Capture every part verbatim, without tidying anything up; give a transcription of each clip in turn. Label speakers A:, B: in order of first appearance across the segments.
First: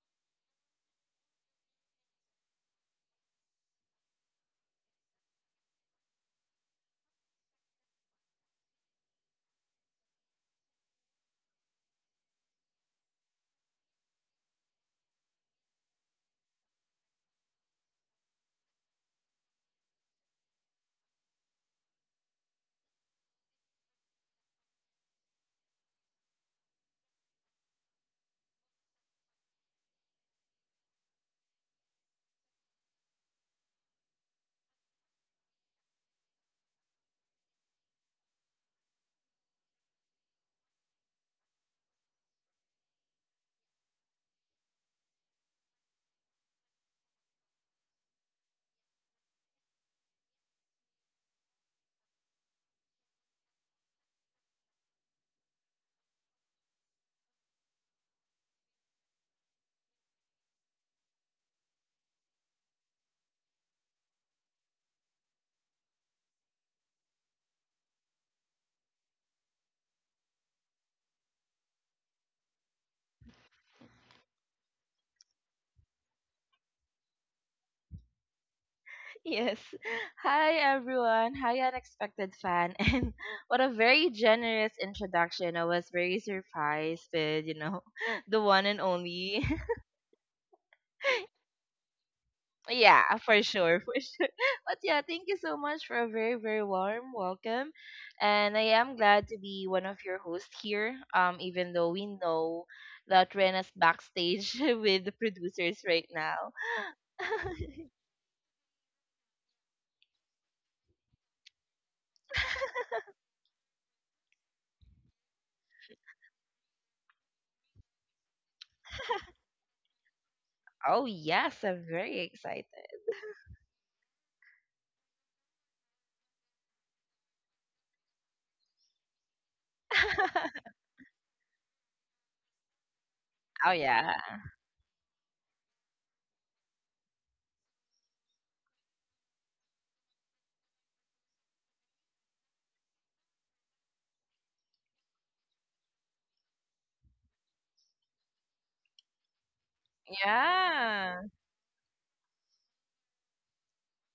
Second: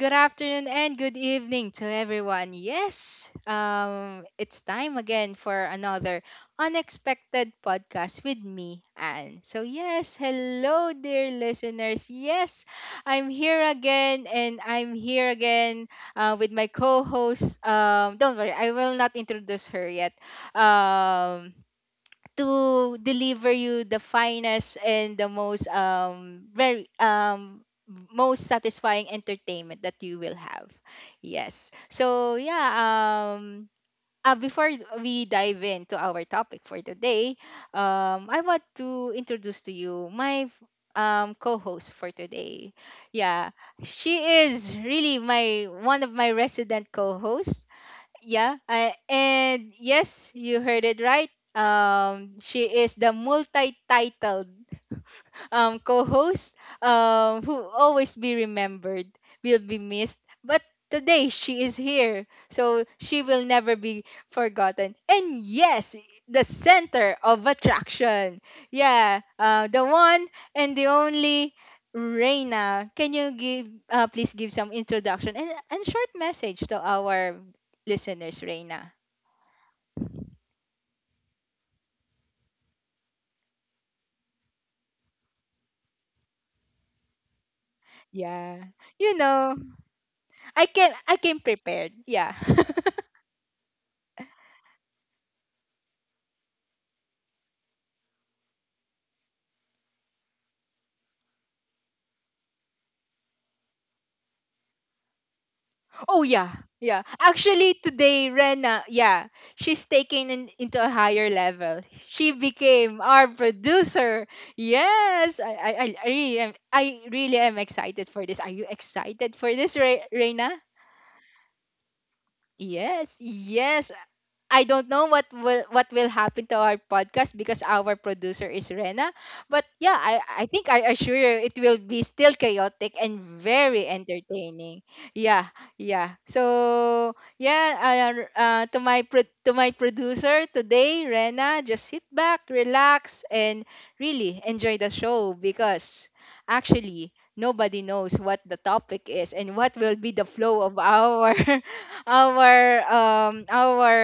A: good afternoon, and good evening to everyone. Yes, um, it's time again for another unexpected podcast with me, Anne. So, yes, hello, dear listeners. Yes, I'm here again, and I'm here again uh, with my co host. Um, don't worry, I will not introduce her yet. Um, to deliver you the finest and the most um very um most satisfying entertainment that you will have. Yes. So yeah, um uh, before we dive into our topic for today, um I want to introduce to you my um co-host for today. Yeah, she is really my one of my resident co-hosts, yeah, I, and yes, you heard it right. Um, she is the multi-titled um, co-host, um, who always be remembered, will be missed. But today she is here, so she will never be forgotten. And yes, the center of attraction. Yeah, uh, the one and the only Reina. Can you give, uh, please give some introduction and and short message to our listeners, Reina?
B: Yes. Hi, everyone. Hi, unexpected fan. And what a very generous introduction. I was very surprised with, you know, the one
A: Yeah,
B: and
A: you
B: only.
A: know, I came I came prepared. Yeah.
B: Yeah, for sure. For sure. But yeah, thank you so much for a very, very warm welcome. And I am glad to be one of your hosts here, um, even though we know that Rena's backstage with the producers right
A: Oh
B: now.
A: yeah, yeah. Actually, today Rena, yeah, she's taken in, into a higher level. She became our producer. Yes, I, I, I I really am. I really am excited for this. Are you excited for this, Re- Rena?
B: Oh, yes. I'm very excited.
A: Yes, yes. I don't know what will what will happen to our podcast because our producer is Rena. But yeah, I, I think I assure you it will be still chaotic and
B: Oh,
A: very
B: yeah.
A: entertaining. Yeah, yeah. So yeah, uh, r- uh, to my pro- to my producer today, Rena, just sit back, relax, and really enjoy the show because actually nobody knows what the topic is and what will be the flow of
B: Yeah.
A: our our um our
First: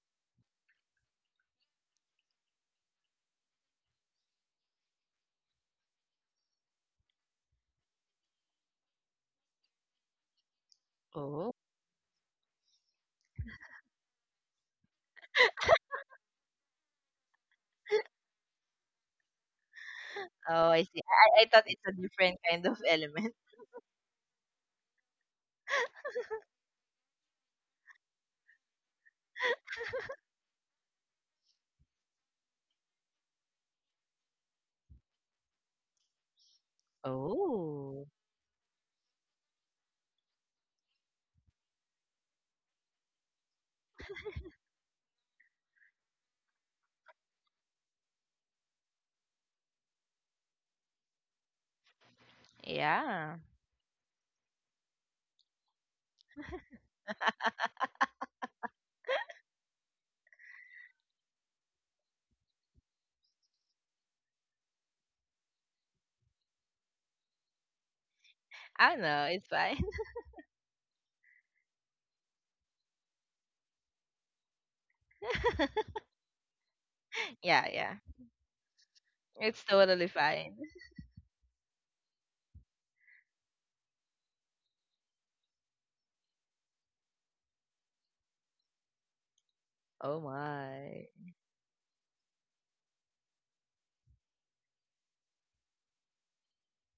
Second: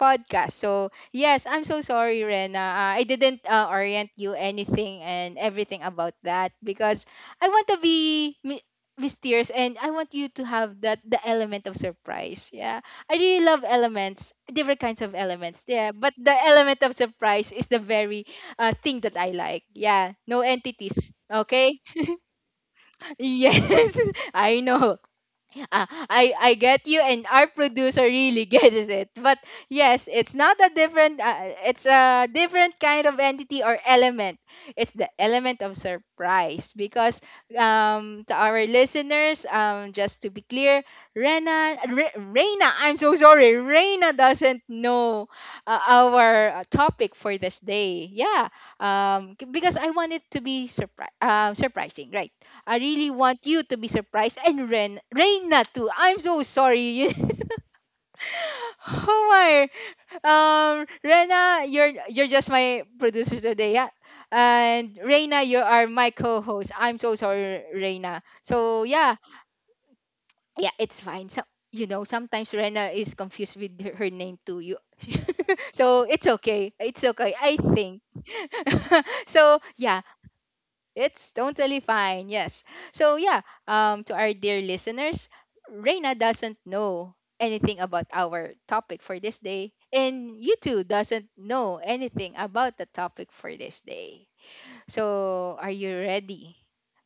A: podcast. So yes, I'm so sorry, Rena. Uh, I didn't uh, orient you anything and everything about that because I want to be mi- mysterious and I want you to have that the
B: Oh.
A: element of surprise. Yeah, I really love elements, different kinds of elements. Yeah, but the element of surprise is the very uh, thing that I like. Yeah, no
B: Oh, I see.
A: entities.
B: I I thought
A: Okay.
B: it's a different kind of element.
A: Yes, I know. Ah, I I get you, and our producer really gets it. But yes, it's not a different. Uh, it's a different kind of entity or element. It's the element of surprise because
B: Oh.
A: um to our listeners, um just to be clear, Rena Re- Reina, I'm so sorry, Reina doesn't know uh, our uh, topic for this day. Yeah, um c- because I want it to be surpri- uh, surprising, right? I really want
B: Yeah.
A: you to be surprised and Ren Reina too. I'm so sorry. Oh my. Um Rena, you're you're just my producer today, yeah. And Reina, you are my co-host. I'm so sorry, Reina. So
B: I don't
A: yeah,
B: know. It's fine.
A: yeah, it's fine. So you know, sometimes Rena is confused with her, her name too. You so it's okay. It's okay. I
B: Yeah,
A: think.
B: yeah.
A: So
B: It's
A: yeah,
B: totally fine.
A: it's totally fine. Yes. So yeah, um, to our dear listeners, Reina doesn't know anything about our topic for this day,
B: Oh
A: and you too
B: my.
A: doesn't know anything about the topic for this day. So are you ready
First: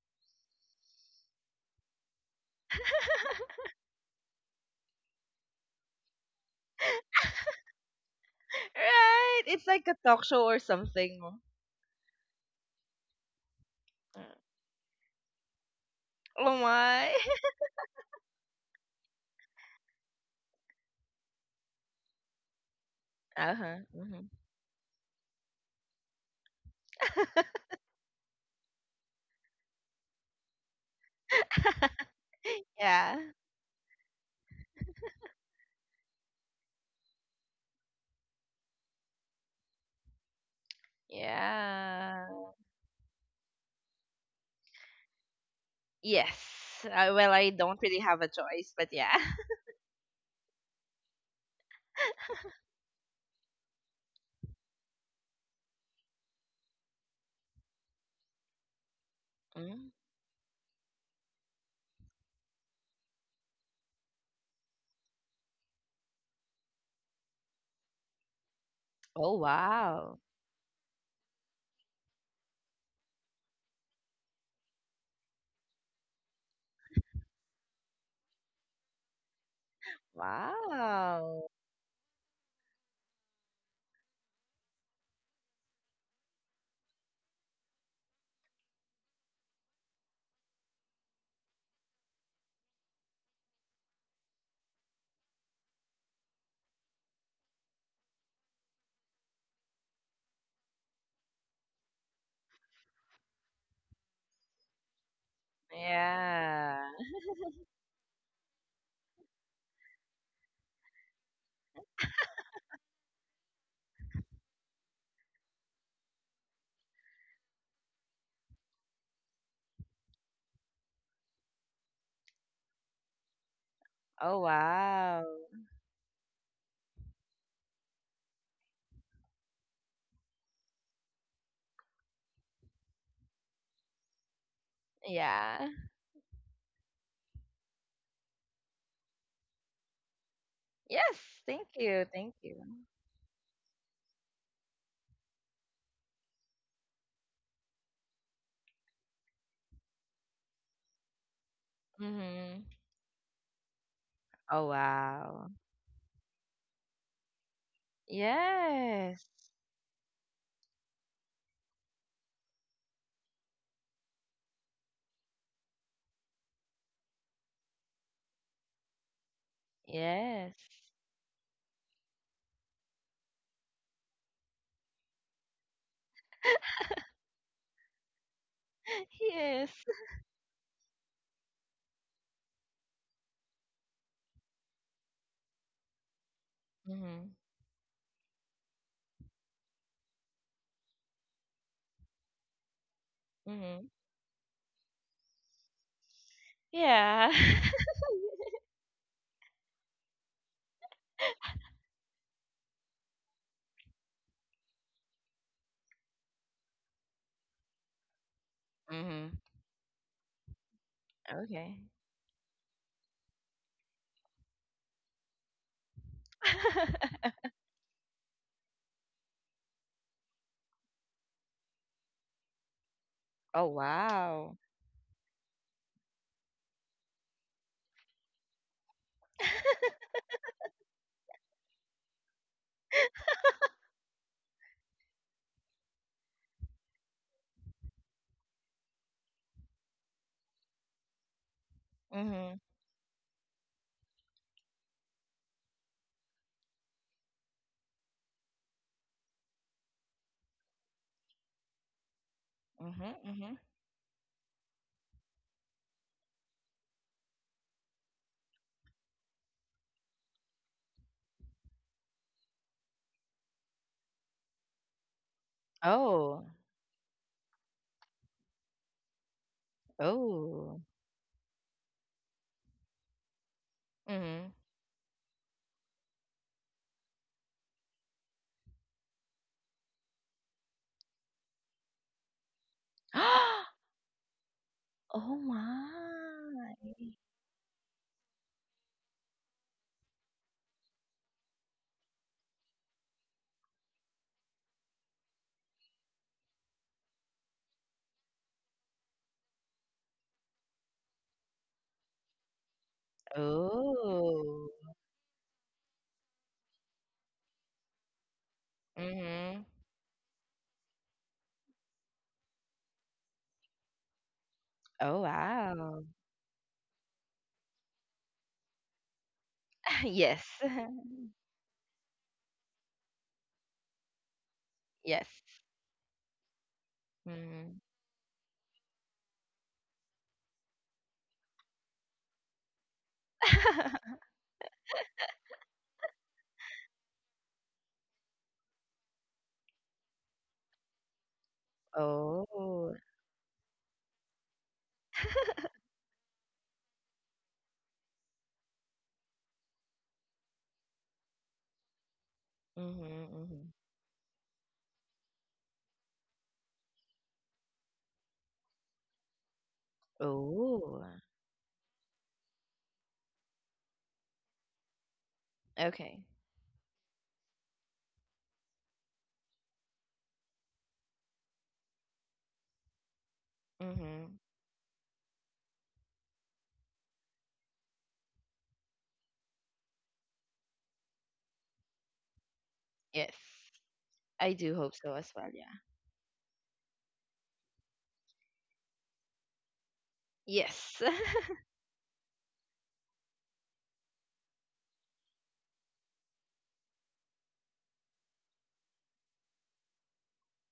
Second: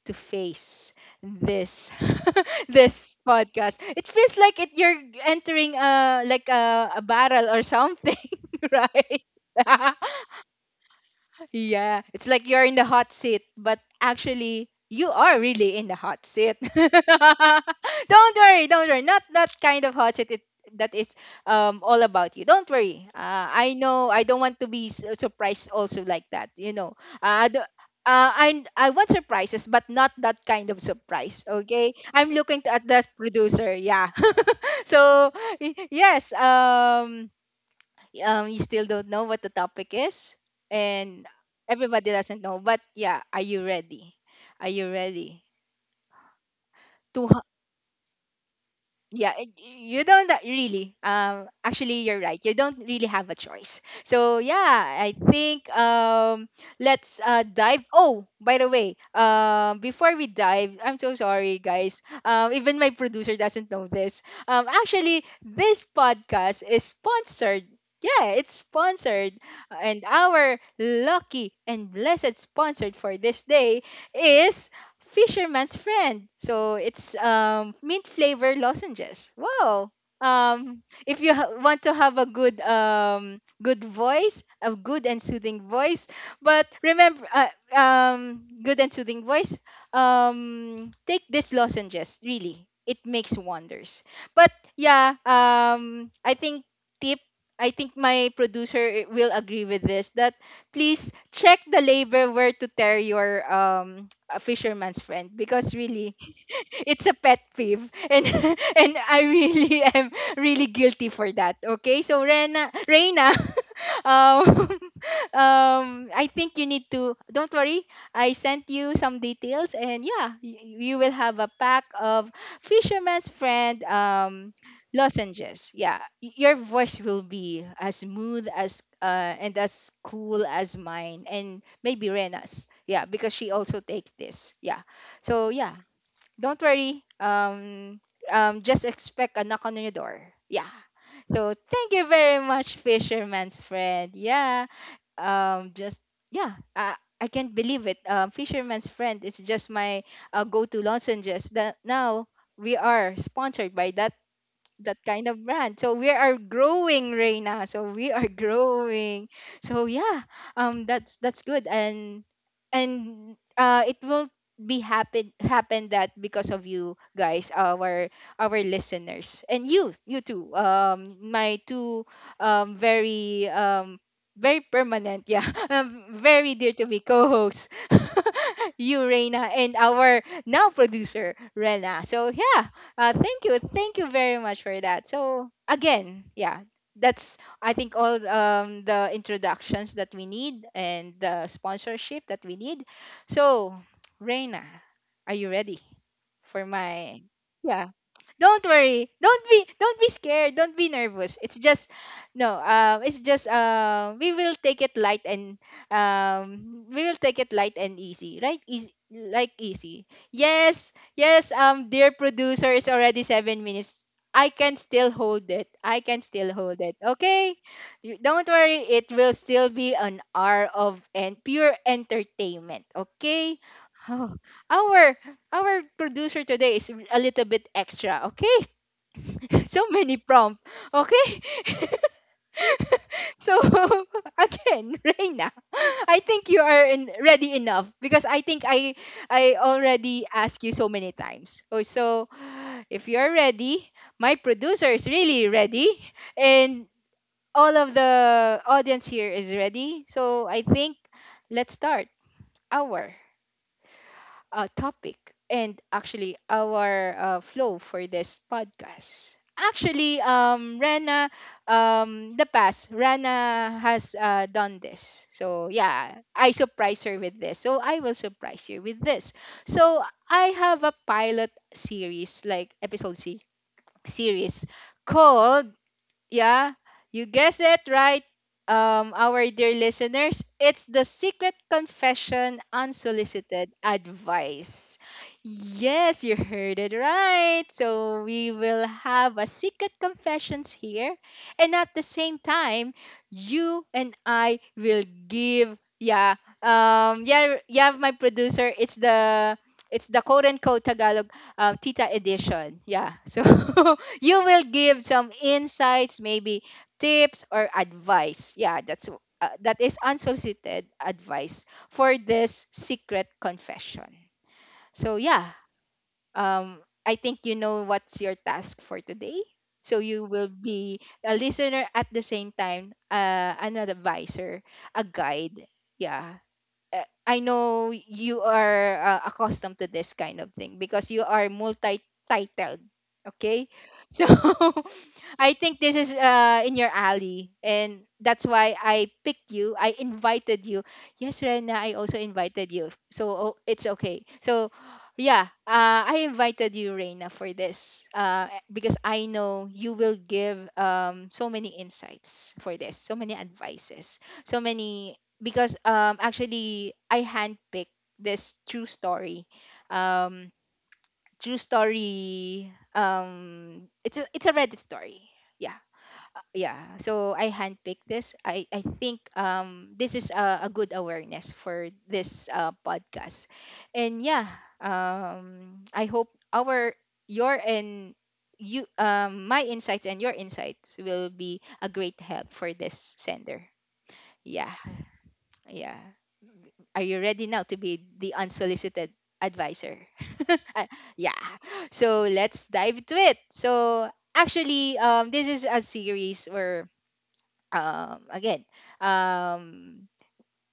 A: to face this this podcast? It feels like it you're entering a like a, a barrel or something, right?
B: Right? It's like a talk show or something.
A: Yeah, it's like you're in the hot seat, but actually you are really in the hot seat.
B: Oh my.
A: Don't worry, don't worry. Not that kind of hot seat it, that is um all about you. Don't worry. Uh, I
B: Uh-huh.
A: know I
B: Mhm.
A: don't want to be su- surprised also like that. You know, uh, I do- uh, I I want surprises, but not that kind of surprise. Okay, I'm looking at the
B: Yeah.
A: producer. Yeah. So y- yes. Um um, you still don't know what the topic is, and everybody
B: Yeah.
A: doesn't know. But yeah, are you ready? Are you ready?
B: Yes. Uh,
A: Two
B: well, I don't really have a choice, but yeah.
A: yeah it- you don't a- really um actually you're right, you don't really have a choice, so yeah, I think um let's uh dive oh, by the way, um
B: Mm.
A: before we dive, I'm so sorry guys, um even my producer doesn't know this, um actually this podcast is sponsored, yeah, it's
B: Oh
A: sponsored. And
B: wow.
A: our lucky and blessed sponsored for this day is Fisherman's Friend. So it's um, mint flavor lozenges. Wow. Um, if you
B: Wow.
A: ha- want to have a good um, good voice, a good and soothing voice, but remember, uh, um, good and soothing voice, um, take these lozenges. Really, it makes wonders. But yeah, um, I think tip. I think my producer eh, will agree with this that please check the label where to tear your um a fisherman's friend because really
B: Yeah.
A: it's a pet peeve and and I really am really guilty for that. Okay? So Rena Reina um, um, I think you need to. Don't worry, I sent you some details, and yeah, y- you will have a pack of Fisherman's Friend
B: Oh
A: um,
B: wow.
A: lozenges. Yeah, y- your voice will be as smooth as uh, and as cool as mine, and maybe Rena's. Yeah, because she also takes this. Yeah, so
B: Yeah.
A: yeah, don't worry. Um, um, just expect a knock on your door. Yeah,
B: Yes,
A: so
B: thank
A: thank
B: you.
A: you
B: Thank
A: very
B: you.
A: much, Fisherman's Friend. Yeah. Um. Just yeah. I I can't believe it. Um. Fisherman's Friend is just my uh, go-to lozenges. That now
B: Mhm.
A: we are sponsored by that
B: Oh
A: that kind of
B: wow.
A: brand. So we are growing, Reina. So we are
B: Yes.
A: growing. So yeah, um, that's that's good, and and uh, it will be happen happen that because of you guys, our our listeners, and you, you too.
B: Yes.
A: Um, my two um very um very permanent, yeah, um, very dear to me co-hosts. You, Reina,
B: Yes.
A: and our now producer, Rena. So yeah, uh, thank you. Thank you very much for that. So, again, yeah,
B: Mhm.
A: that's, I think, all um, the introductions that we need and the sponsorship that we need. So,
B: Mhm.
A: Reina, are you ready? For my
B: Yeah.
A: yeah. Don't worry. Don't be don't be scared. Don't be nervous. It's just no. Um, it's just um, we will take it light and um, we will take it light and easy, right? Easy,
B: Mhm.
A: like easy. Yes, yes.
B: Okay.
A: Um, dear producer, it's already seven minutes. I can still hold it. I can still hold it. Okay, You- don't worry. It will still be an hour of and pure entertainment. Okay.
B: Oh
A: Oh,
B: wow.
A: our our producer today is a little bit extra, okay? So many prompts, okay? So again, Reina, I think you are in, ready enough because I think I I already asked you so many times. Oh, so
B: Mhm.
A: if you're ready, my producer is really ready, and all of the audience here is ready. So I think let's start our
B: Mhm. Mhm.
A: uh, topic and actually our uh, flow for this podcast. Actually, um, Rana, um, the past, Rana has uh, done this. So, yeah,
B: Oh.
A: I surprise her with this. So, I will surprise you with this. So, I
B: Oh.
A: have a pilot series, like episode C
B: Mhm.
A: series, called yeah, you guessed it right, um, our dear listeners. It's the secret confession unsolicited advice.
B: Oh my.
A: Yes, you heard it right. So we will have a secret confessions here, and at the same time, you and I will give. Yeah, um, yeah, yeah. My producer, it's the it's the quote unquote Tagalog uh, Tita edition. Yeah, so you will
B: Oh.
A: give some insights, maybe tips or advice. Yeah, that's uh,
B: Mhm.
A: that is unsolicited advice for this secret confession. So
B: Oh
A: yeah,
B: wow.
A: um, I think you know what's your task for today. So you
B: Yes.
A: will be a listener at the same time, uh, an advisor, a
B: Yes.
A: guide. Yeah. Uh, I
B: Mm.
A: know you are uh, accustomed to this kind of thing because you are multi-titled. Okay, so I think this is uh, in your alley, and that's why I picked you. I invited you. Yes, Rena, I also invited
B: Oh.
A: you. So oh, it's okay. So yeah, uh, I invited you, Rena, for this uh, because I know you will give um, so many insights for this, so
B: Mhm,
A: many
B: mhm.
A: advices, so many. Because um, actually, I handpicked this true story. Um,
B: Oh.
A: True story. Um, it's a, it's a Reddit story, yeah,
B: Okay.
A: yeah. So I handpicked this. i I think um this is a, a good awareness for this uh, podcast, and
B: Mhm.
A: yeah, um I hope our your and you um my insights and your insights will be a great help for this
B: Yes.
A: sender.
B: I
A: Yeah,
B: do hope so as well, yeah.
A: yeah, are you ready now to be the unsolicited advisor? Uh,
B: Yes.
A: yeah, so let's dive to it. So actually, um this is a series or um again, um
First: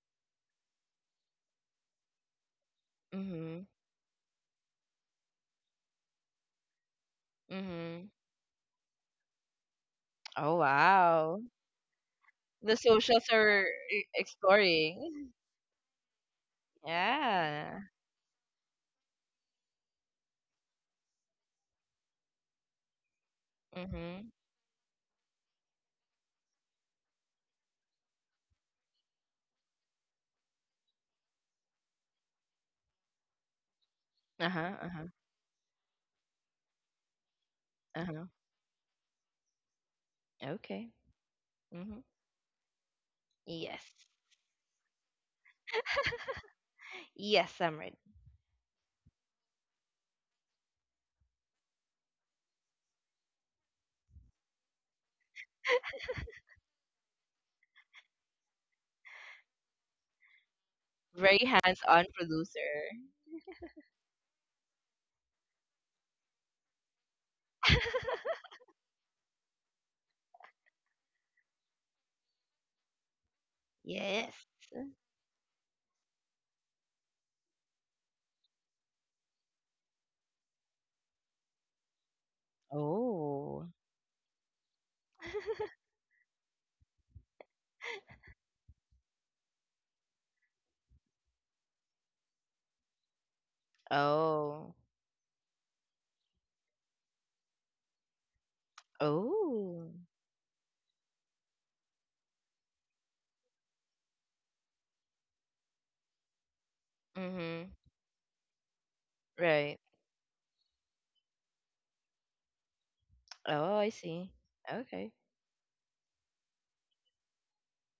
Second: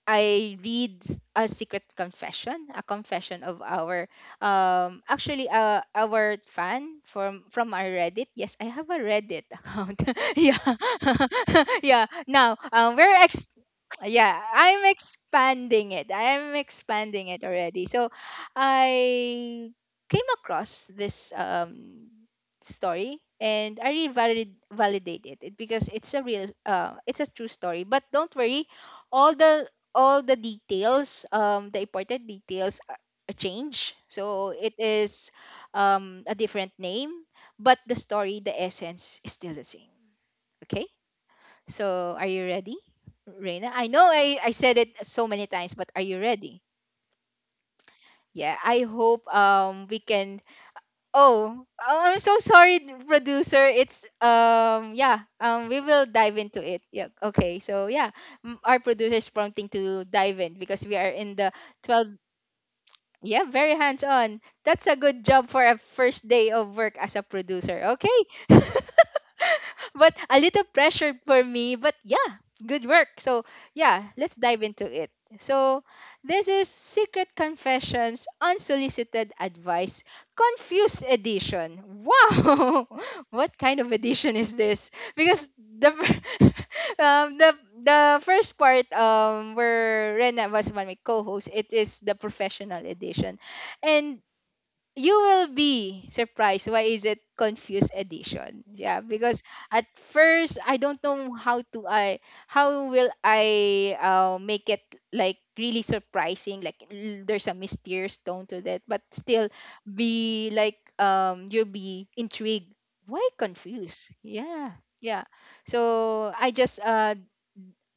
A: I read a secret confession, a confession of
B: Mhm.
A: our um actually uh our fan from from our
B: Mhm.
A: Reddit. Yes, I have a Reddit account.
B: Oh,
A: Yeah.
B: wow.
A: Yeah. Now,
B: The
A: um we're
B: socials
A: ex
B: are e-
A: yeah, I'm
B: exploring.
A: expanding it. I am expanding it
B: Yeah.
A: already. So, I came across this um story and I really
B: Mhm.
A: valid- validate it, it because it's a real uh it's a true story. But don't worry, all the all the details, um, the important details are are change. So it
B: Uh-huh, uh-huh.
A: is um, a different name, but the
B: Uh-huh.
A: story, the essence is still the same. Okay?
B: Okay. Mhm.
A: So are you ready, Reina? I
B: Yes.
A: know I, I said it so many times, but are you ready?
B: Yes, I'm ready.
A: Yeah, I hope um we can oh, oh I'm so sorry producer. It's um yeah, um we will dive into it. Yeah, okay. So yeah, m- our producer is prompting to dive in because we are
B: Very
A: in the
B: hands-on
A: twelve.
B: producer.
A: Yeah, very hands on. That's a good job for a first day of work as a producer. Okay. But a little pressure for me. But yeah, good work. So yeah,
B: Yes.
A: let's dive into it. So this is Secret Confessions Unsolicited Advice Confused Edition. Wow! What
B: Oh.
A: kind of edition is this? Because the fir- um, the the first part um where Rena was my co-host, it is the professional edition. And
B: Oh.
A: you will be surprised why is it confused edition, yeah, because at
B: Oh.
A: first I don't know how to I how will I uh, make it like really surprising, like l- there's a
B: Mhm.
A: mysterious tone to that but still
B: Right.
A: be like um you'll be intrigued why
B: Oh, I
A: confused,
B: see.
A: yeah.
B: Okay.
A: Yeah, so I just uh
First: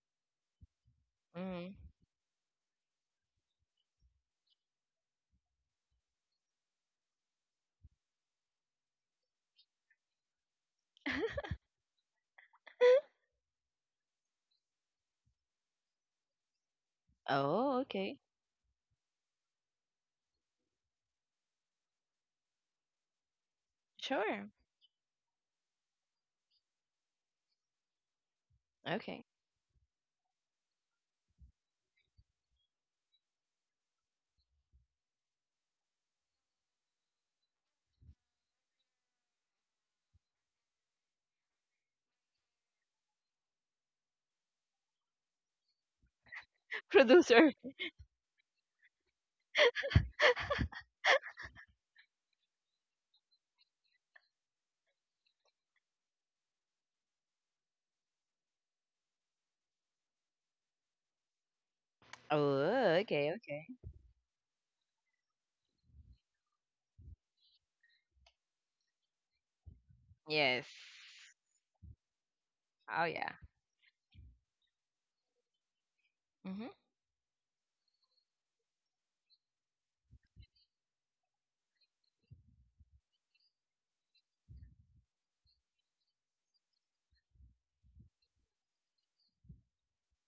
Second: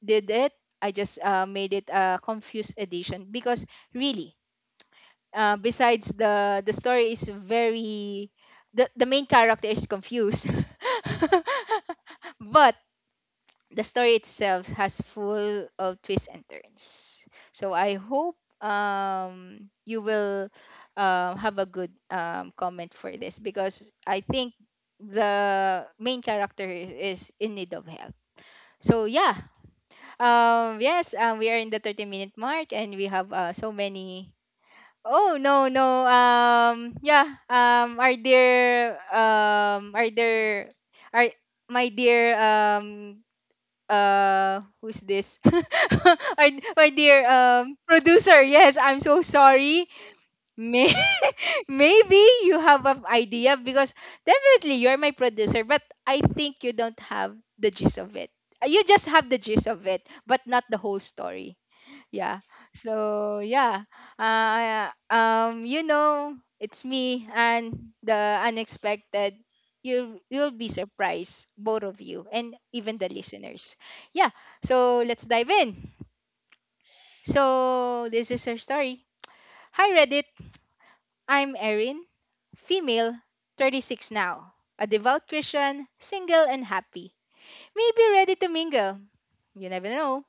A: did it. I just uh made
B: Mhm.
A: it a confused edition because really uh, besides, the the story is very the, the main character is confused but the story itself has full of twists and turns. So
B: Oh,
A: I
B: okay.
A: hope um you will uh, have a good um, comment for this because I
B: Sure.
A: think the main character is in need of help. So
B: Okay.
A: yeah. Um yes, um, we are in the thirty minute mark and we have uh, so many oh no no um yeah um our dear um our dear our my dear um uh who's this? our, our dear
B: Producer.
A: um producer, yes, I'm so sorry May, maybe you have an idea because definitely you're my producer but I think you don't have the gist of it. You just have the gist of it, but not the whole story, yeah.
B: Oh, okay,
A: So
B: okay.
A: yeah, uh, um you know it's me and the unexpected. You you'll
B: Yes.
A: be surprised, both of you and even
B: Oh
A: the
B: yeah.
A: listeners. Yeah, so let's dive in.
B: Mhm.
A: So this is her story. Hi Reddit, I'm Erin, female, thirty-six now, a devout Christian, single and happy, maybe ready to mingle, you never know.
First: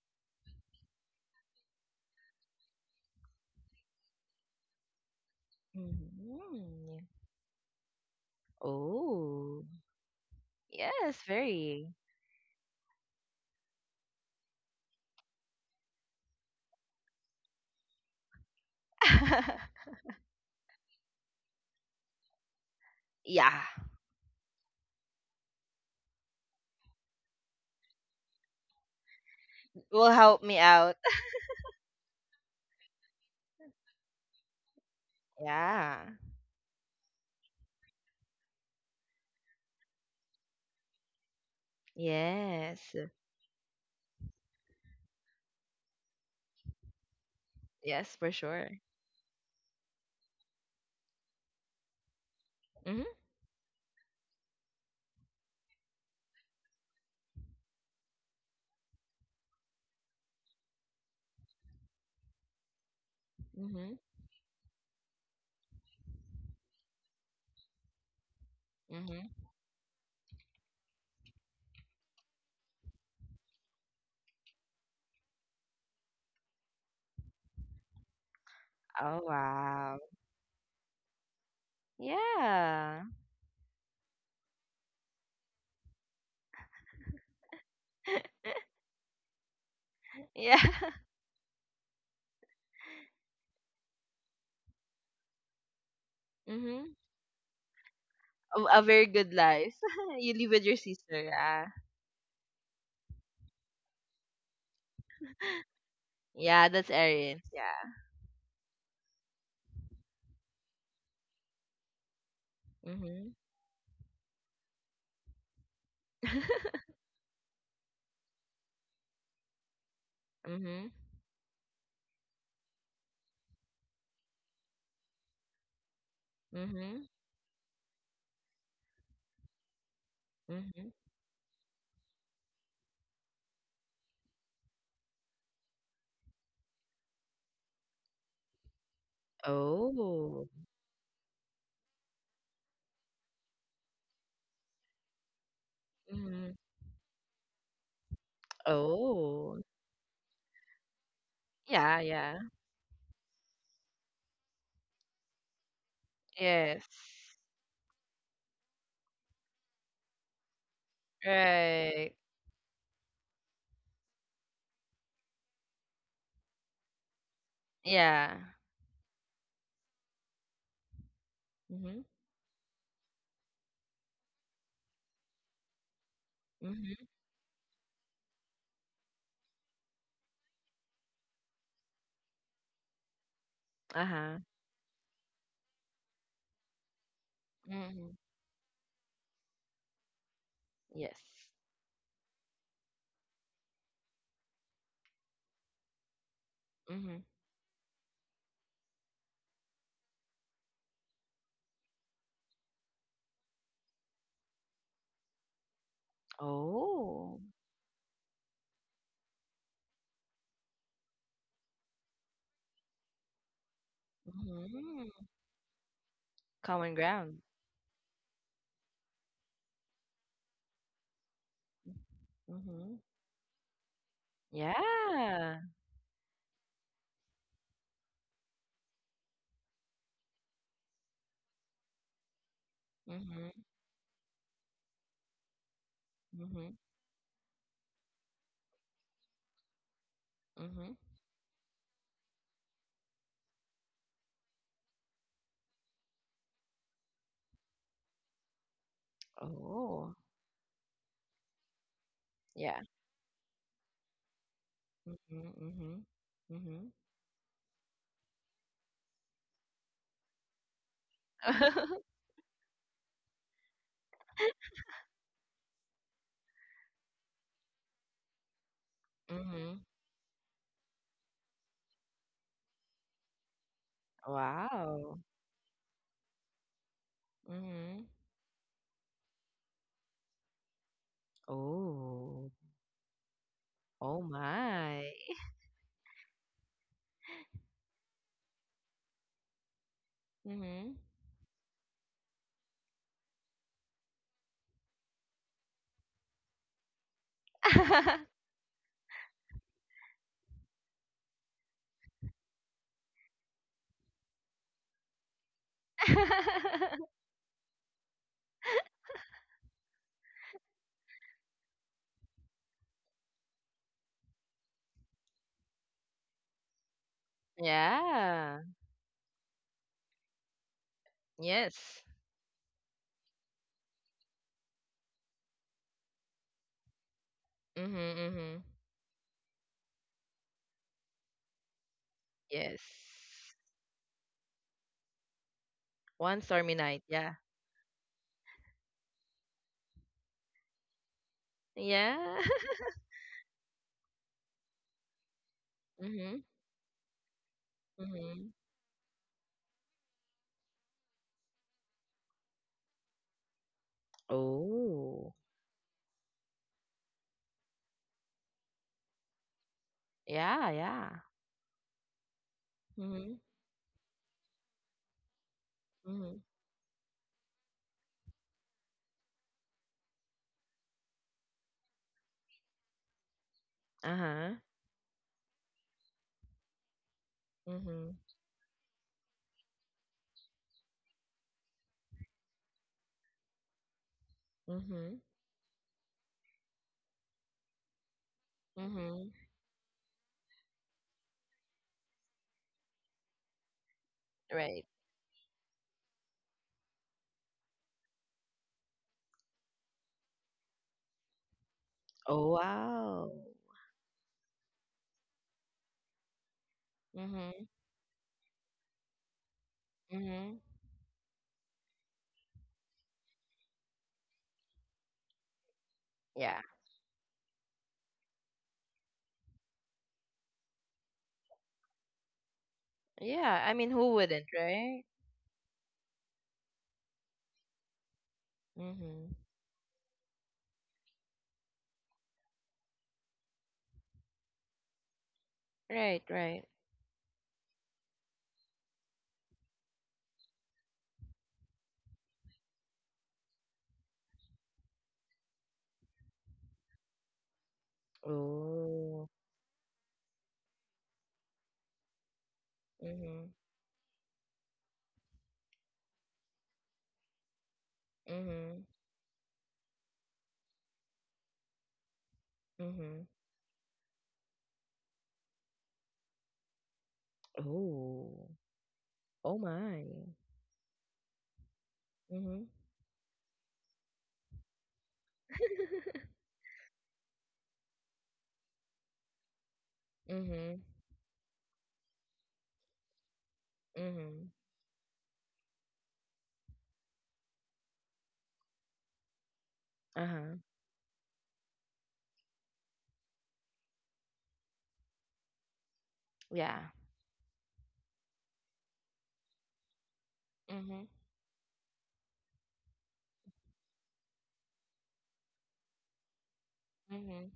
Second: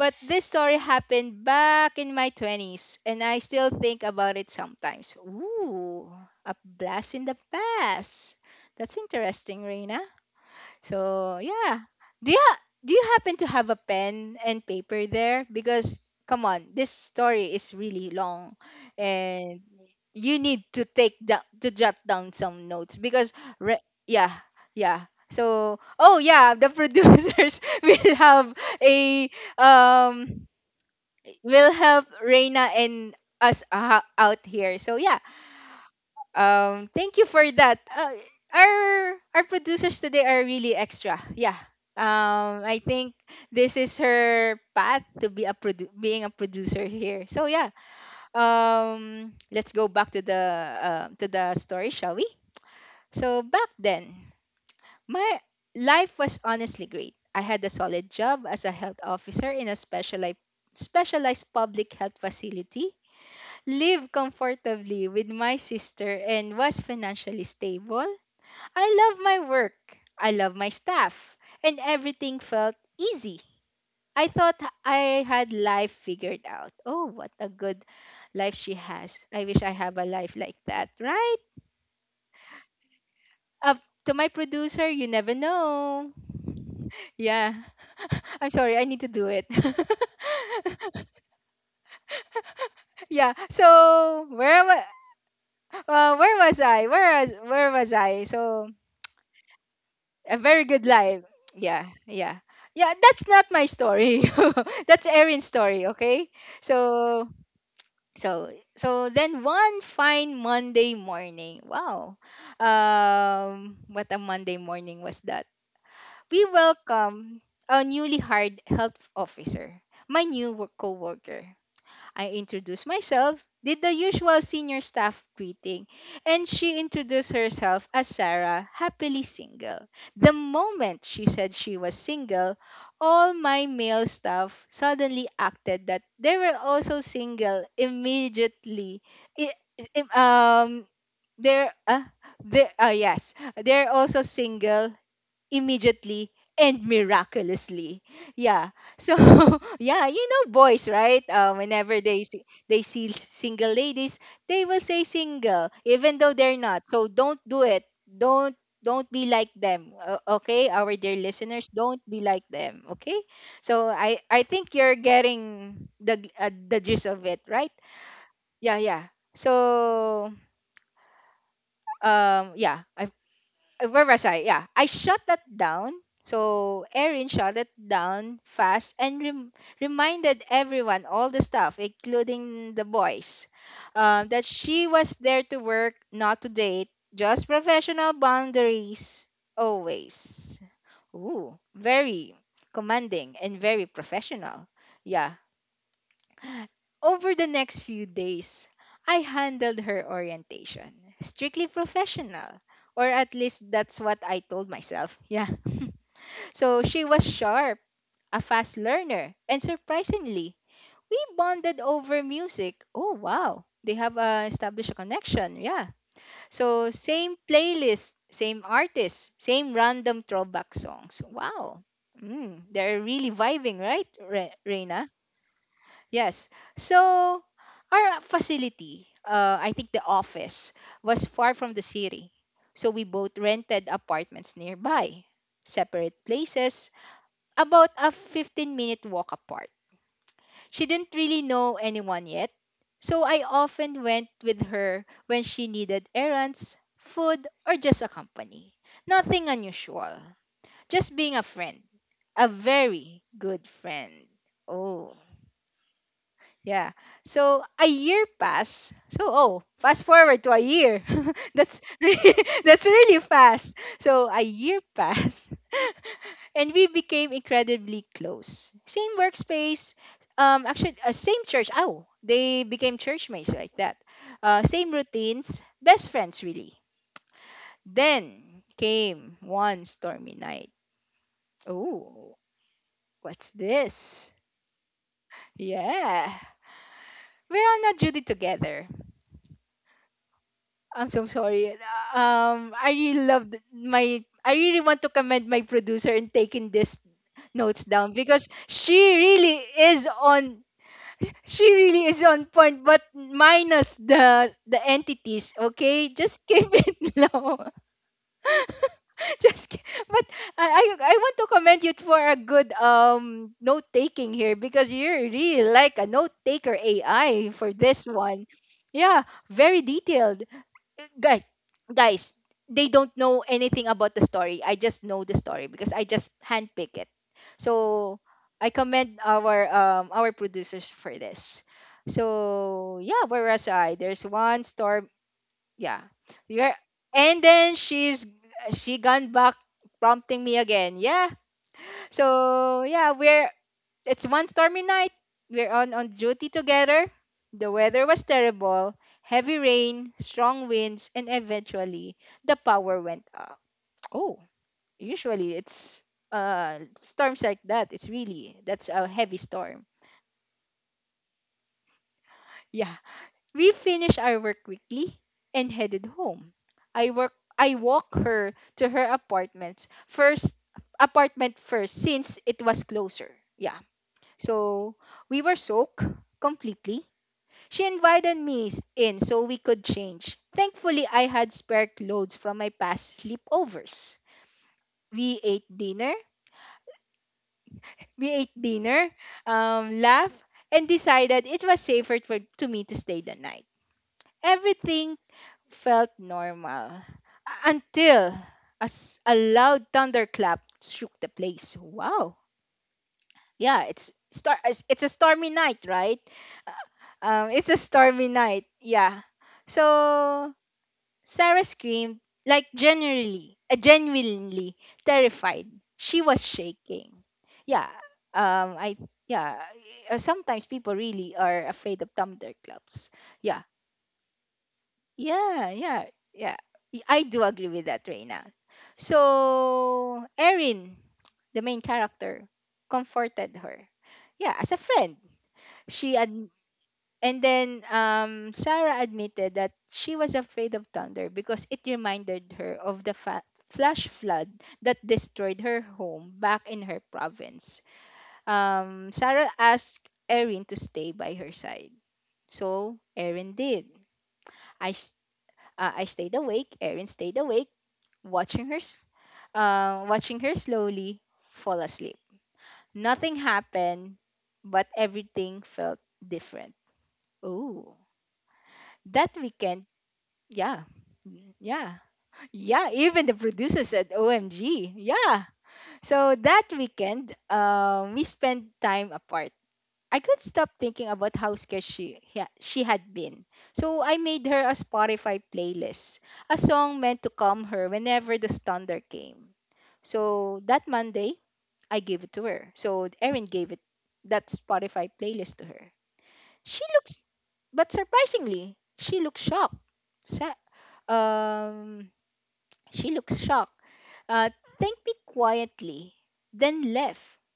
A: But this story happened back in my twenties, and I still think about it sometimes. Ooh, a
B: Hmm.
A: blast in the past. That's
B: Oh.
A: interesting, Reina.
B: Yes,
A: So yeah,
B: very.
A: do you ha- do you happen to have a pen and paper there? Because come on, this story is really long, and you need to take down to jot down some notes because
B: Yeah.
A: re- yeah, yeah. So oh yeah, the producers will have a
B: Will help
A: um
B: me out.
A: will have Reina and us uh, out here. So yeah,
B: Yeah.
A: um, thank you for that. Uh, our our producers today are really extra. Yeah. Um, I
B: Yes.
A: think this is her path to be a produ- being a producer here. So yeah.
B: Yes, for sure.
A: Um, let's go back to the uh, to the story, shall we?
B: Mhm.
A: So back then, my life was honestly great. I had a solid job as a health officer in a specialized specialized public health facility,
B: Mhm.
A: lived comfortably with my sister and was financially stable. I love
B: Mhm.
A: my work. I love my staff. And everything felt easy. I thought I had life figured out. Oh, what a good life she has.
B: Oh,
A: I wish I have
B: wow.
A: a life like that, right?
B: Yeah.
A: Up to my producer, you never know. Yeah. I'm sorry, I need to do it.
B: Yeah.
A: Yeah. So, where was uh, where was I?
B: Mm-hmm.
A: Where was where was I? So,
B: A, a very good life. You
A: a
B: live with
A: very
B: your
A: good
B: sister.
A: life.
B: Yeah.
A: Yeah, yeah. Yeah, that's not my story. That's Erin's story, okay?
B: Yeah, that's
A: So
B: Arians. Yeah.
A: so so then one fine Monday morning. Wow.
B: Mm-hmm.
A: Um what a Monday morning was that. We welcome a newly hired health officer, my new work
B: Mm-hmm.
A: coworker. I introduced myself, did the usual senior staff greeting, and she
B: Mm-hmm.
A: introduced herself as Sarah, happily single. The
B: Mm-hmm.
A: moment she said she was single, all my male staff suddenly acted that they were also single immediately. I- im-
B: Oh.
A: um, they're, uh, they're, uh, yes, they're also single immediately
B: Mm-hmm.
A: and miraculously. Yeah. So
B: Oh.
A: yeah, you know boys, right? Uh,
B: Yeah,
A: whenever they
B: yeah.
A: see- they see single ladies, they will say single, even though they're not.
B: Yes.
A: So don't do it. Don't don't be like them. Uh, okay, our dear listeners, don't
B: Right.
A: be like them. Okay. So I I think you're getting the uh, the gist of it, right?
B: Yeah.
A: Yeah, yeah. So
B: Mm-hmm.
A: um yeah, I uh, where was I? Yeah, I shut that down. So
B: Mm-hmm.
A: Erin shut it down fast and rem- reminded everyone, all the staff, including the boys, um,
B: Uh-huh.
A: that she was there to work, not to date, just
B: Mm-hmm.
A: professional boundaries always.
B: Yes.
A: Ooh, very commanding and very professional. Yeah,
B: Mm-hmm.
A: over the next few days, I handled her orientation. Strictly professional. Or at least that's what I told myself. Yeah. So she was
B: Oh.
A: sharp, a fast learner, and surprisingly, we bonded over music. Oh, wow. They have uh, established a
B: Mm-hmm.
A: connection. Yeah. So,
B: Common
A: same
B: ground.
A: playlist, same artists, same random throwback songs. Wow. Mm,
B: Mm-hmm.
A: they're really vibing, right, Re- Reina?
B: Yeah.
A: Yes. So our facility, uh, I think the office, was far from the city. So we both
B: Mm-hmm.
A: rented apartments nearby, separate
B: Mm-hmm.
A: places, about a fifteen minute walk apart. She
B: Mm-hmm.
A: didn't really know anyone yet. So I often went with her when she needed errands, food, or just a company. Nothing
B: Oh.
A: unusual, just being a friend. A
B: Yeah.
A: very good friend. Oh.
B: Mhm, mhm. Mhm.
A: Yeah. So a year passed. So oh, fast forward to a year. That's
B: Mhm.
A: really, that's really fast. So a year passed, and we became incredibly close. Same workspace. Um, actually, uh, same church. Oh, they became churchmates like that. Uh, same
B: Wow.
A: routines. Best friends, really.
B: Mhm.
A: Then came one stormy night. Oh,
B: Oh.
A: what's
B: Oh
A: this?
B: my.
A: Yeah, we're on a duty together.
B: Mhm.
A: I'm so sorry. Um, I really loved my. I really want to commend my producer in taking these notes down because she really is on. She really is on point, but minus the the entities. Okay, just keep it low. Just ki- but I, I I want to commend you for a good um note taking here because you're really like a note taker A I for this one.
B: Yeah.
A: Yeah, very detailed guys,
B: Yes.
A: guys, they don't know anything about the story. I just know the story because I just handpick it.
B: Mhm,
A: So I
B: mhm.
A: commend our um our producers for this.
B: Yes.
A: So yeah, where was I? There's one storm. Yeah,
B: One
A: yeah.
B: stormy night. Yeah.
A: And then she's she gone back prompting me again. Yeah.
B: Yeah.
A: So yeah, we're it's one stormy night. We're on, on
B: Mhm.
A: duty together. The weather was
B: Mhm.
A: terrible, heavy rain, strong winds, and eventually the power went out. Oh,
B: Oh.
A: usually it's uh, storms like that. It's really, that's a heavy storm.
B: Yeah, yeah.
A: Yeah.
B: Mhm.
A: We finished our work quickly and headed
B: Mhm.
A: home. I work I walk her to her apartment first apartment first since it was closer. Yeah.
B: Uh-huh.
A: So we were soaked completely. She
B: Mhm.
A: invited me s- in so we could change. Thankfully, I had spare clothes from my past sleepovers.
B: Mhm.
A: We ate dinner. We ate dinner,
B: Mhm.
A: um, laughed, and decided it was safer for, to me to stay the night.
B: Right.
A: Everything felt normal u- until a, s- a loud thunderclap shook the place. Wow.
B: Oh, wow.
A: Yeah, it's star. It's it's a stormy night, right? Um, it's
B: Mhm.
A: a stormy night. Yeah. So
B: Mhm.
A: Sarah screamed, like generally, uh, genuinely terrified. She was
B: Yeah.
A: shaking. Yeah, um, I yeah. uh, sometimes people really are afraid of Tumblr clubs. Yeah,
B: Yeah. I mean, who wouldn't, right?
A: yeah, yeah, yeah. Y- I do agree with that, Reina.
B: Mhm.
A: So Erin, the main character, comforted her. Yeah, as a friend, she
B: Right.
A: ad-
B: Right.
A: and then um, Sarah admitted that she was afraid of thunder because it reminded her of the fa- flash flood that destroyed her home back in her province. Um,
B: Oh.
A: Sarah asked Erin to stay by her side. So Erin
B: Mhm.
A: did. I, s- uh, I stayed awake. Erin stayed awake, watching her,
B: Mhm.
A: s- uh, watching her slowly fall asleep.
B: Mhm.
A: Nothing happened, but everything felt different. Oh.
B: Oh.
A: That
B: Oh
A: weekend,
B: my.
A: yeah. Mm, yeah.
B: Mhm.
A: Yeah. Even the producers at O M G. Yeah. So that weekend, um, we spent time apart. I could stop
B: Mhm.
A: thinking about how scared she, yeah, she had been. So I made
B: Mhm.
A: her a Spotify playlist, a song meant to calm her whenever the thunder came.
B: Uh huh.
A: So that Monday, I gave it to her. So Erin gave it that Spotify playlist to her.
B: Yeah.
A: She looks, but surprisingly, she looked shocked. Sa-
B: Mhm.
A: um she looked shocked, uh, thanked me quietly, then left.
B: Mhm.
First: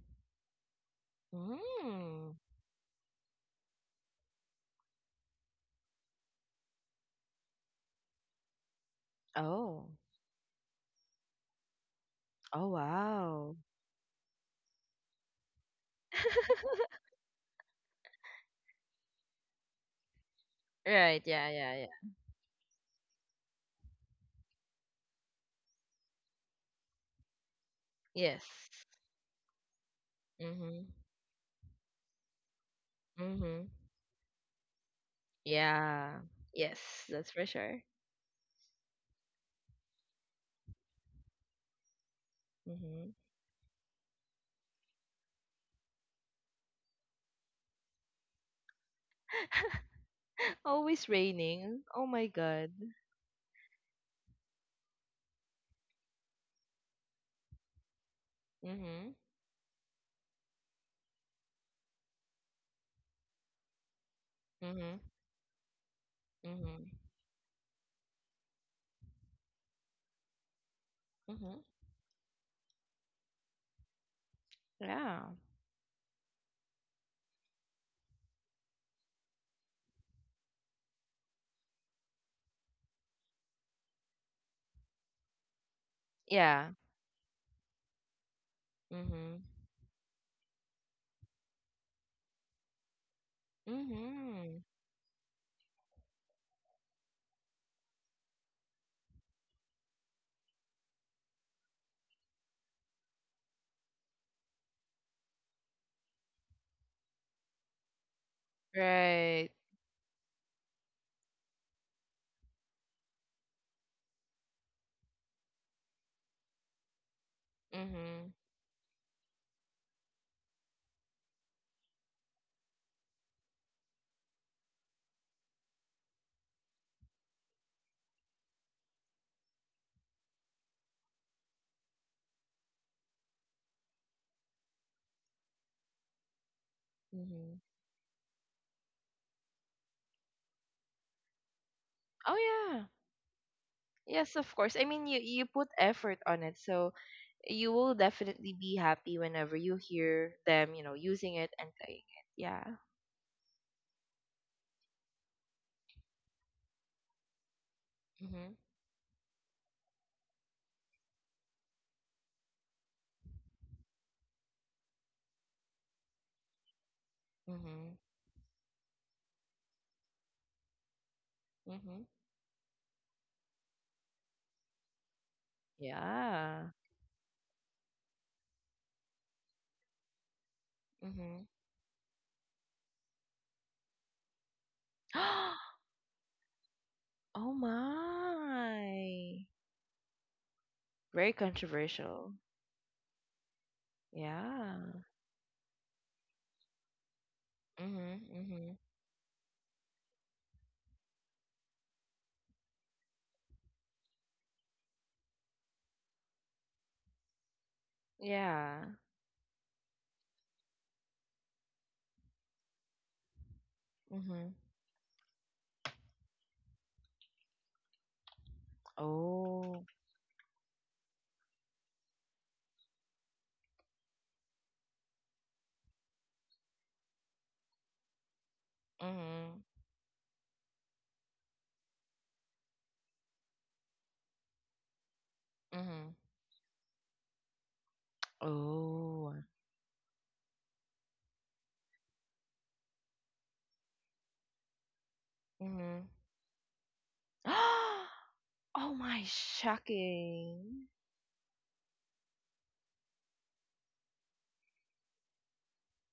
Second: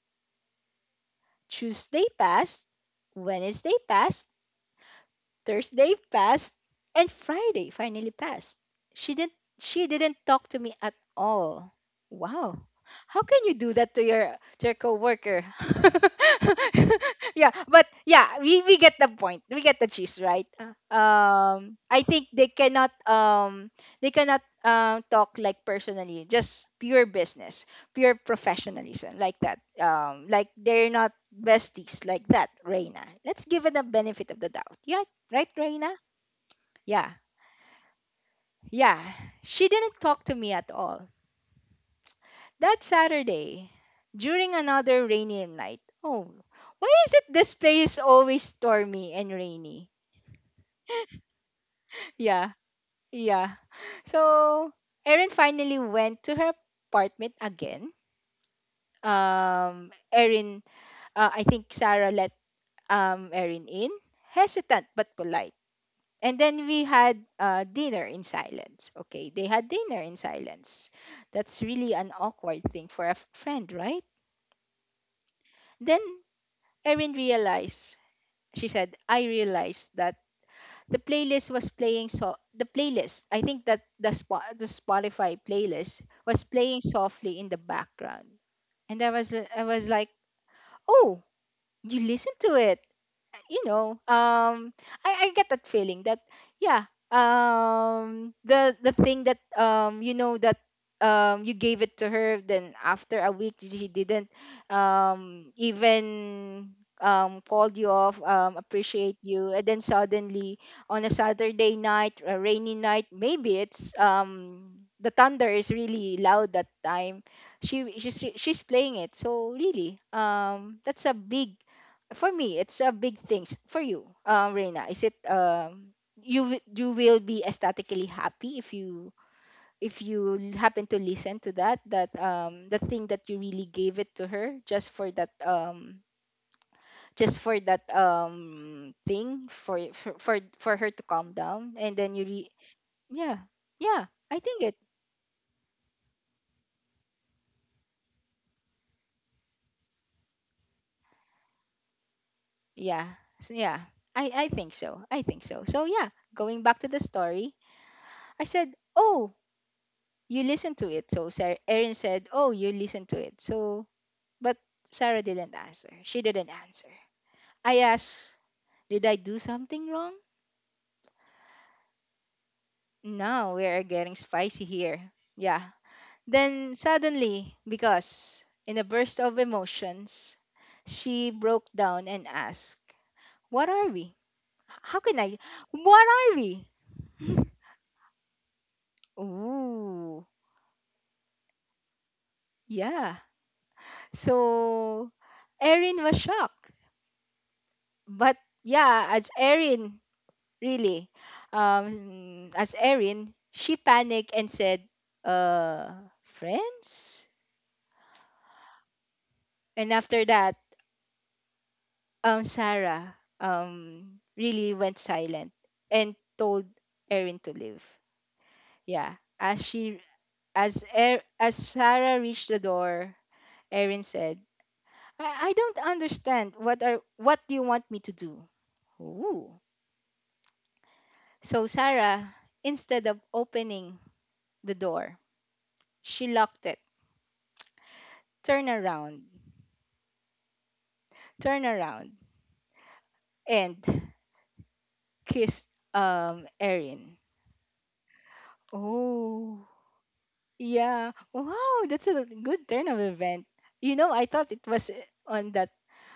A: Tuesday
B: Mm.
A: passed, Wednesday passed, Thursday passed and Friday finally passed. She didn't she
B: Oh.
A: didn't talk to me at all. Wow.
B: Oh
A: How can you
B: wow.
A: do that to your to your coworker? Yeah, but yeah, we, we get the point. We get the gist, right? Uh.
B: Right. Yeah. Yeah.
A: Um I
B: Yeah.
A: think they cannot um they cannot um talk like personally, just pure business, pure
B: Yes.
A: professionalism like that. Um like they're
B: Mhm.
A: not besties like that, Reina. Let's give
B: Mhm.
A: it the benefit of the doubt. Yeah. Right, Reina?
B: Yeah. Yes.
A: Yeah,
B: That's for sure.
A: yeah. She didn't talk to me at all. That
B: Mhm.
A: Saturday, during another rainy night. Oh, why is it this place always stormy and rainy?
B: Always raining. Oh my
A: Yeah,
B: god.
A: yeah. So, Erin finally went to her apartment again.
B: Mhm.
A: Um, Erin, uh, I think Sarah let um Erin in, hesitant
B: Mhm.
A: but polite. And then we
B: Mhm.
A: had uh, dinner in silence. Okay, they had dinner in silence. That's
B: Mhm.
A: really an awkward thing for a f- friend, right?
B: Yeah.
A: Then Erin realized, she said, I realized that the playlist was playing so the playlist I think that the spot the Spotify playlist was
B: Yeah.
A: playing softly in the background and i was
B: Mhm.
A: i was like, oh, you listen to it. uh, you know,
B: Mhm.
A: um, I, I get that feeling that, yeah, um, the the thing that um, you know that um, you gave it to her, then after a week she didn't, um, even, um, called you off, um, appreciate you,
B: Right.
A: and then suddenly on a Saturday night, a rainy night, maybe it's, um, the thunder is really loud that time. She, she
B: Mhm.
A: she- she's playing it, so really, um, that's a big, for me it's a big things for you, um Reina, is it, um you wi- you will be ecstatically happy if you, if you l- happen to listen to that, that um the thing that you really gave it to her just for that, um just for
B: Mhm.
A: that um thing for y- for for, for her to calm down and then you re-
B: Oh yeah.
A: yeah, yeah
B: Yes,
A: I
B: of
A: think it
B: course. I mean, you you put effort on it, so you will definitely be happy whenever you hear them, you know, using it and playing it. Yeah.
A: yeah so yeah I I think so. I think so so yeah, going back to the story. I
B: Mhm.
A: said, oh, you listen to it. So Sarah, Erin said, oh, you listen to it. So, but Sarah didn't answer. She didn't answer. I
B: Mhm.
A: asked, did I do something wrong?
B: Mhm.
A: No, we are getting spicy here. Yeah.
B: Yeah.
A: Then suddenly, because in a burst of emotions, she
B: Mhm.
A: broke down and asked, what are we? H- How can I? What are we?
B: Oh my.
A: Ooh,
B: Very controversial.
A: yeah.
B: Yeah.
A: So Erin was shocked.
B: Mhm.
A: But
B: Mhm.
A: yeah, as Erin really. Um, as Erin, she panicked and said, uh, friends?
B: Yeah.
A: And after that, um, Sarah, um,
B: Mhm.
A: really went silent and told Erin to leave. Yeah. As
B: Oh.
A: she as er, as Sarah reached the door, Erin said, I, I don't understand, what are what do you want me to do? Ooh.
B: Mhm.
A: So Sarah, instead of opening the door,
B: Mhm.
A: she locked it, turned around
B: Oh.
A: turn around and kissed
B: Mhm.
A: um Erin.
B: Oh my,
A: Oh,
B: shocking
A: yeah. Wow, that's a good turn of event. You know, I thought it was eh, on that.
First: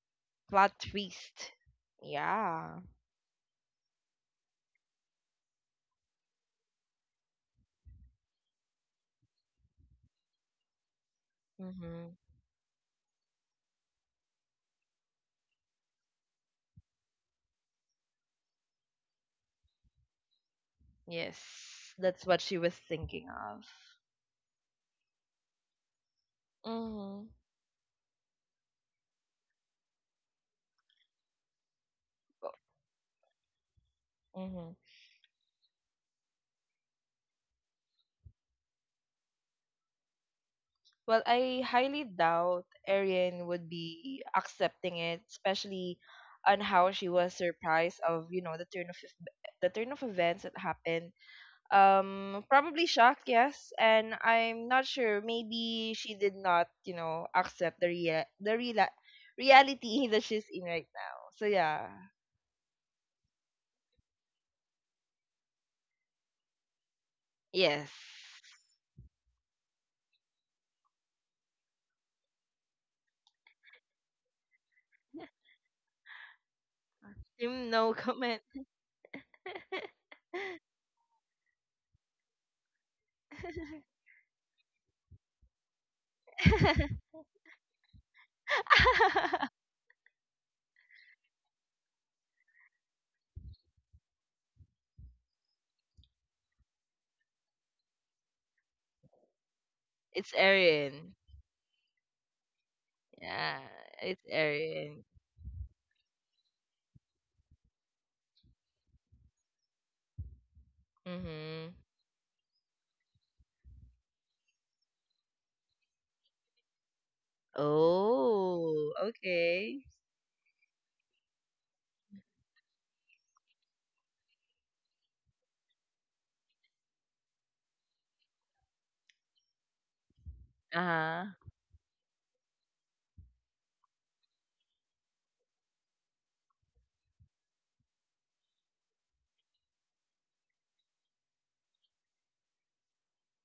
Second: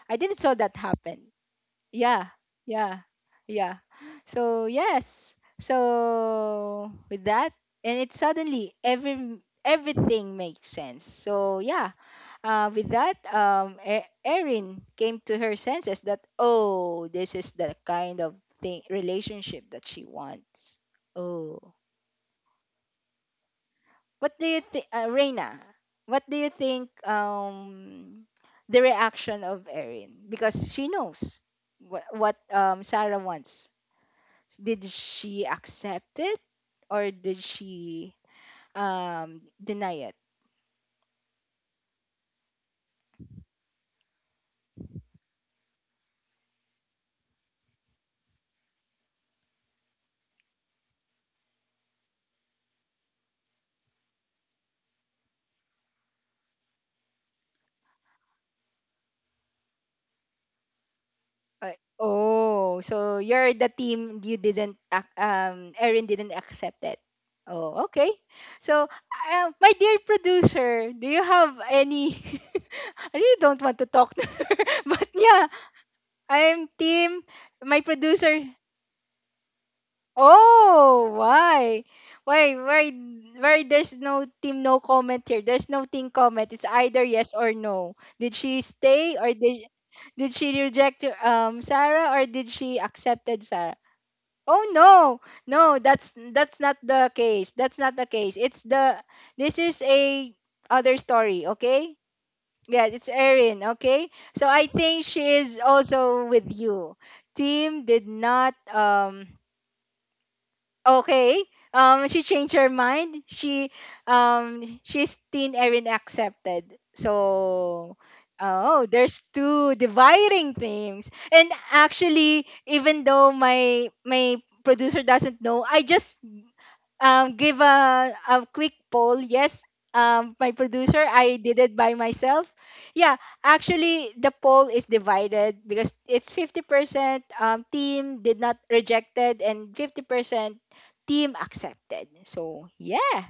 A: I didn't saw that
B: plot
A: happen.
B: twist.
A: Yeah,
B: Yeah.
A: yeah, yeah. So yes. So with that, and it suddenly every everything makes sense. So yeah,
B: Mhm.
A: uh, with that, um, E- Erin came to her senses that, oh, this is the kind of thing, relationship that she wants. Oh.
B: Yes, that's what she was thinking of.
A: What do you think, uh, Reina? What do you think,
B: Mhm.
A: um, the reaction of Erin? Because she knows what, what, um, Sarah wants.
B: Mhm.
A: Did she accept it or did she, um, deny it?
B: Well, I highly doubt Arian would be accepting it, especially on how she was surprised of, you know, the turn of ev- the turn of events that happened. Um, probably shocked, yes, and I'm not sure. Maybe she did not, you know, accept the rea- the real reality that she's in right now. So
A: Uh,
B: yeah,
A: oh, so you're the team, you didn't ac- um Erin didn't accept it. Oh,
B: yes.
A: okay. So, uh, my dear producer, do you have any, I really don't want to talk to her, but yeah, I'm team
B: Him,
A: my
B: no comment.
A: producer. Oh, why? Why, why, why there's no team, no comment here. There's no team comment. It's either yes or no. Did she stay or did did she reject um Sarah or did she accepted Sarah? Oh no, no, that's that's not the case. That's not the case. It's the This is
B: It's
A: a
B: Erin.
A: other story, okay? Yeah, it's
B: Yeah,
A: Erin,
B: it's
A: okay? So I
B: Arian.
A: think she is also with you. Team did not, um okay.
B: Mm-hmm.
A: Um, she changed her mind. She um she's teen Erin accepted. So
B: Oh,
A: oh, there's
B: okay.
A: two dividing things. And actually, even though my my producer doesn't know, I just, um, give a, a quick poll. Yes, um, my
B: Uh-huh.
A: producer, I did it by myself. Yeah, actually, the poll is divided because it's fifty percent um, team did not rejected and fifty percent team accepted. So, yeah.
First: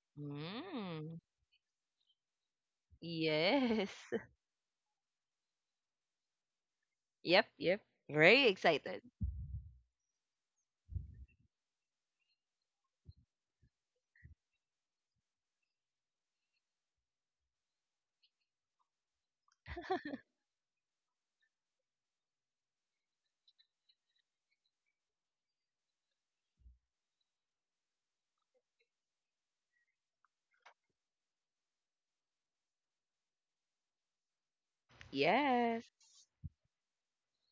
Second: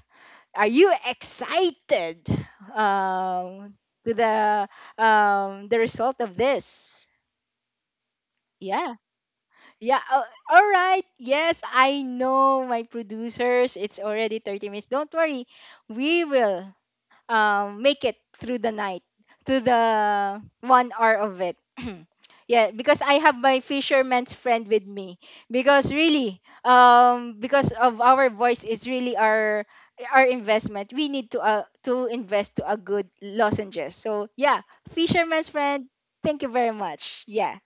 A: Are you
B: Mm.
A: excited, um,
B: Yes.
A: to the, um, the result of this?
B: Yep, yep. Very
A: Yeah.
B: excited.
A: Yeah, uh, all right. Yes, I know my producers. It's already thirty minutes. Don't worry. We will, um, make it through the night, through the one hour of it. Yeah, because I have my fisherman's friend with me. Because really, um, because of our voice is really our our investment. We need to uh, to invest to a good lozenges. So yeah, fisherman's friend.
B: Yes.
A: Thank you very much. Yeah.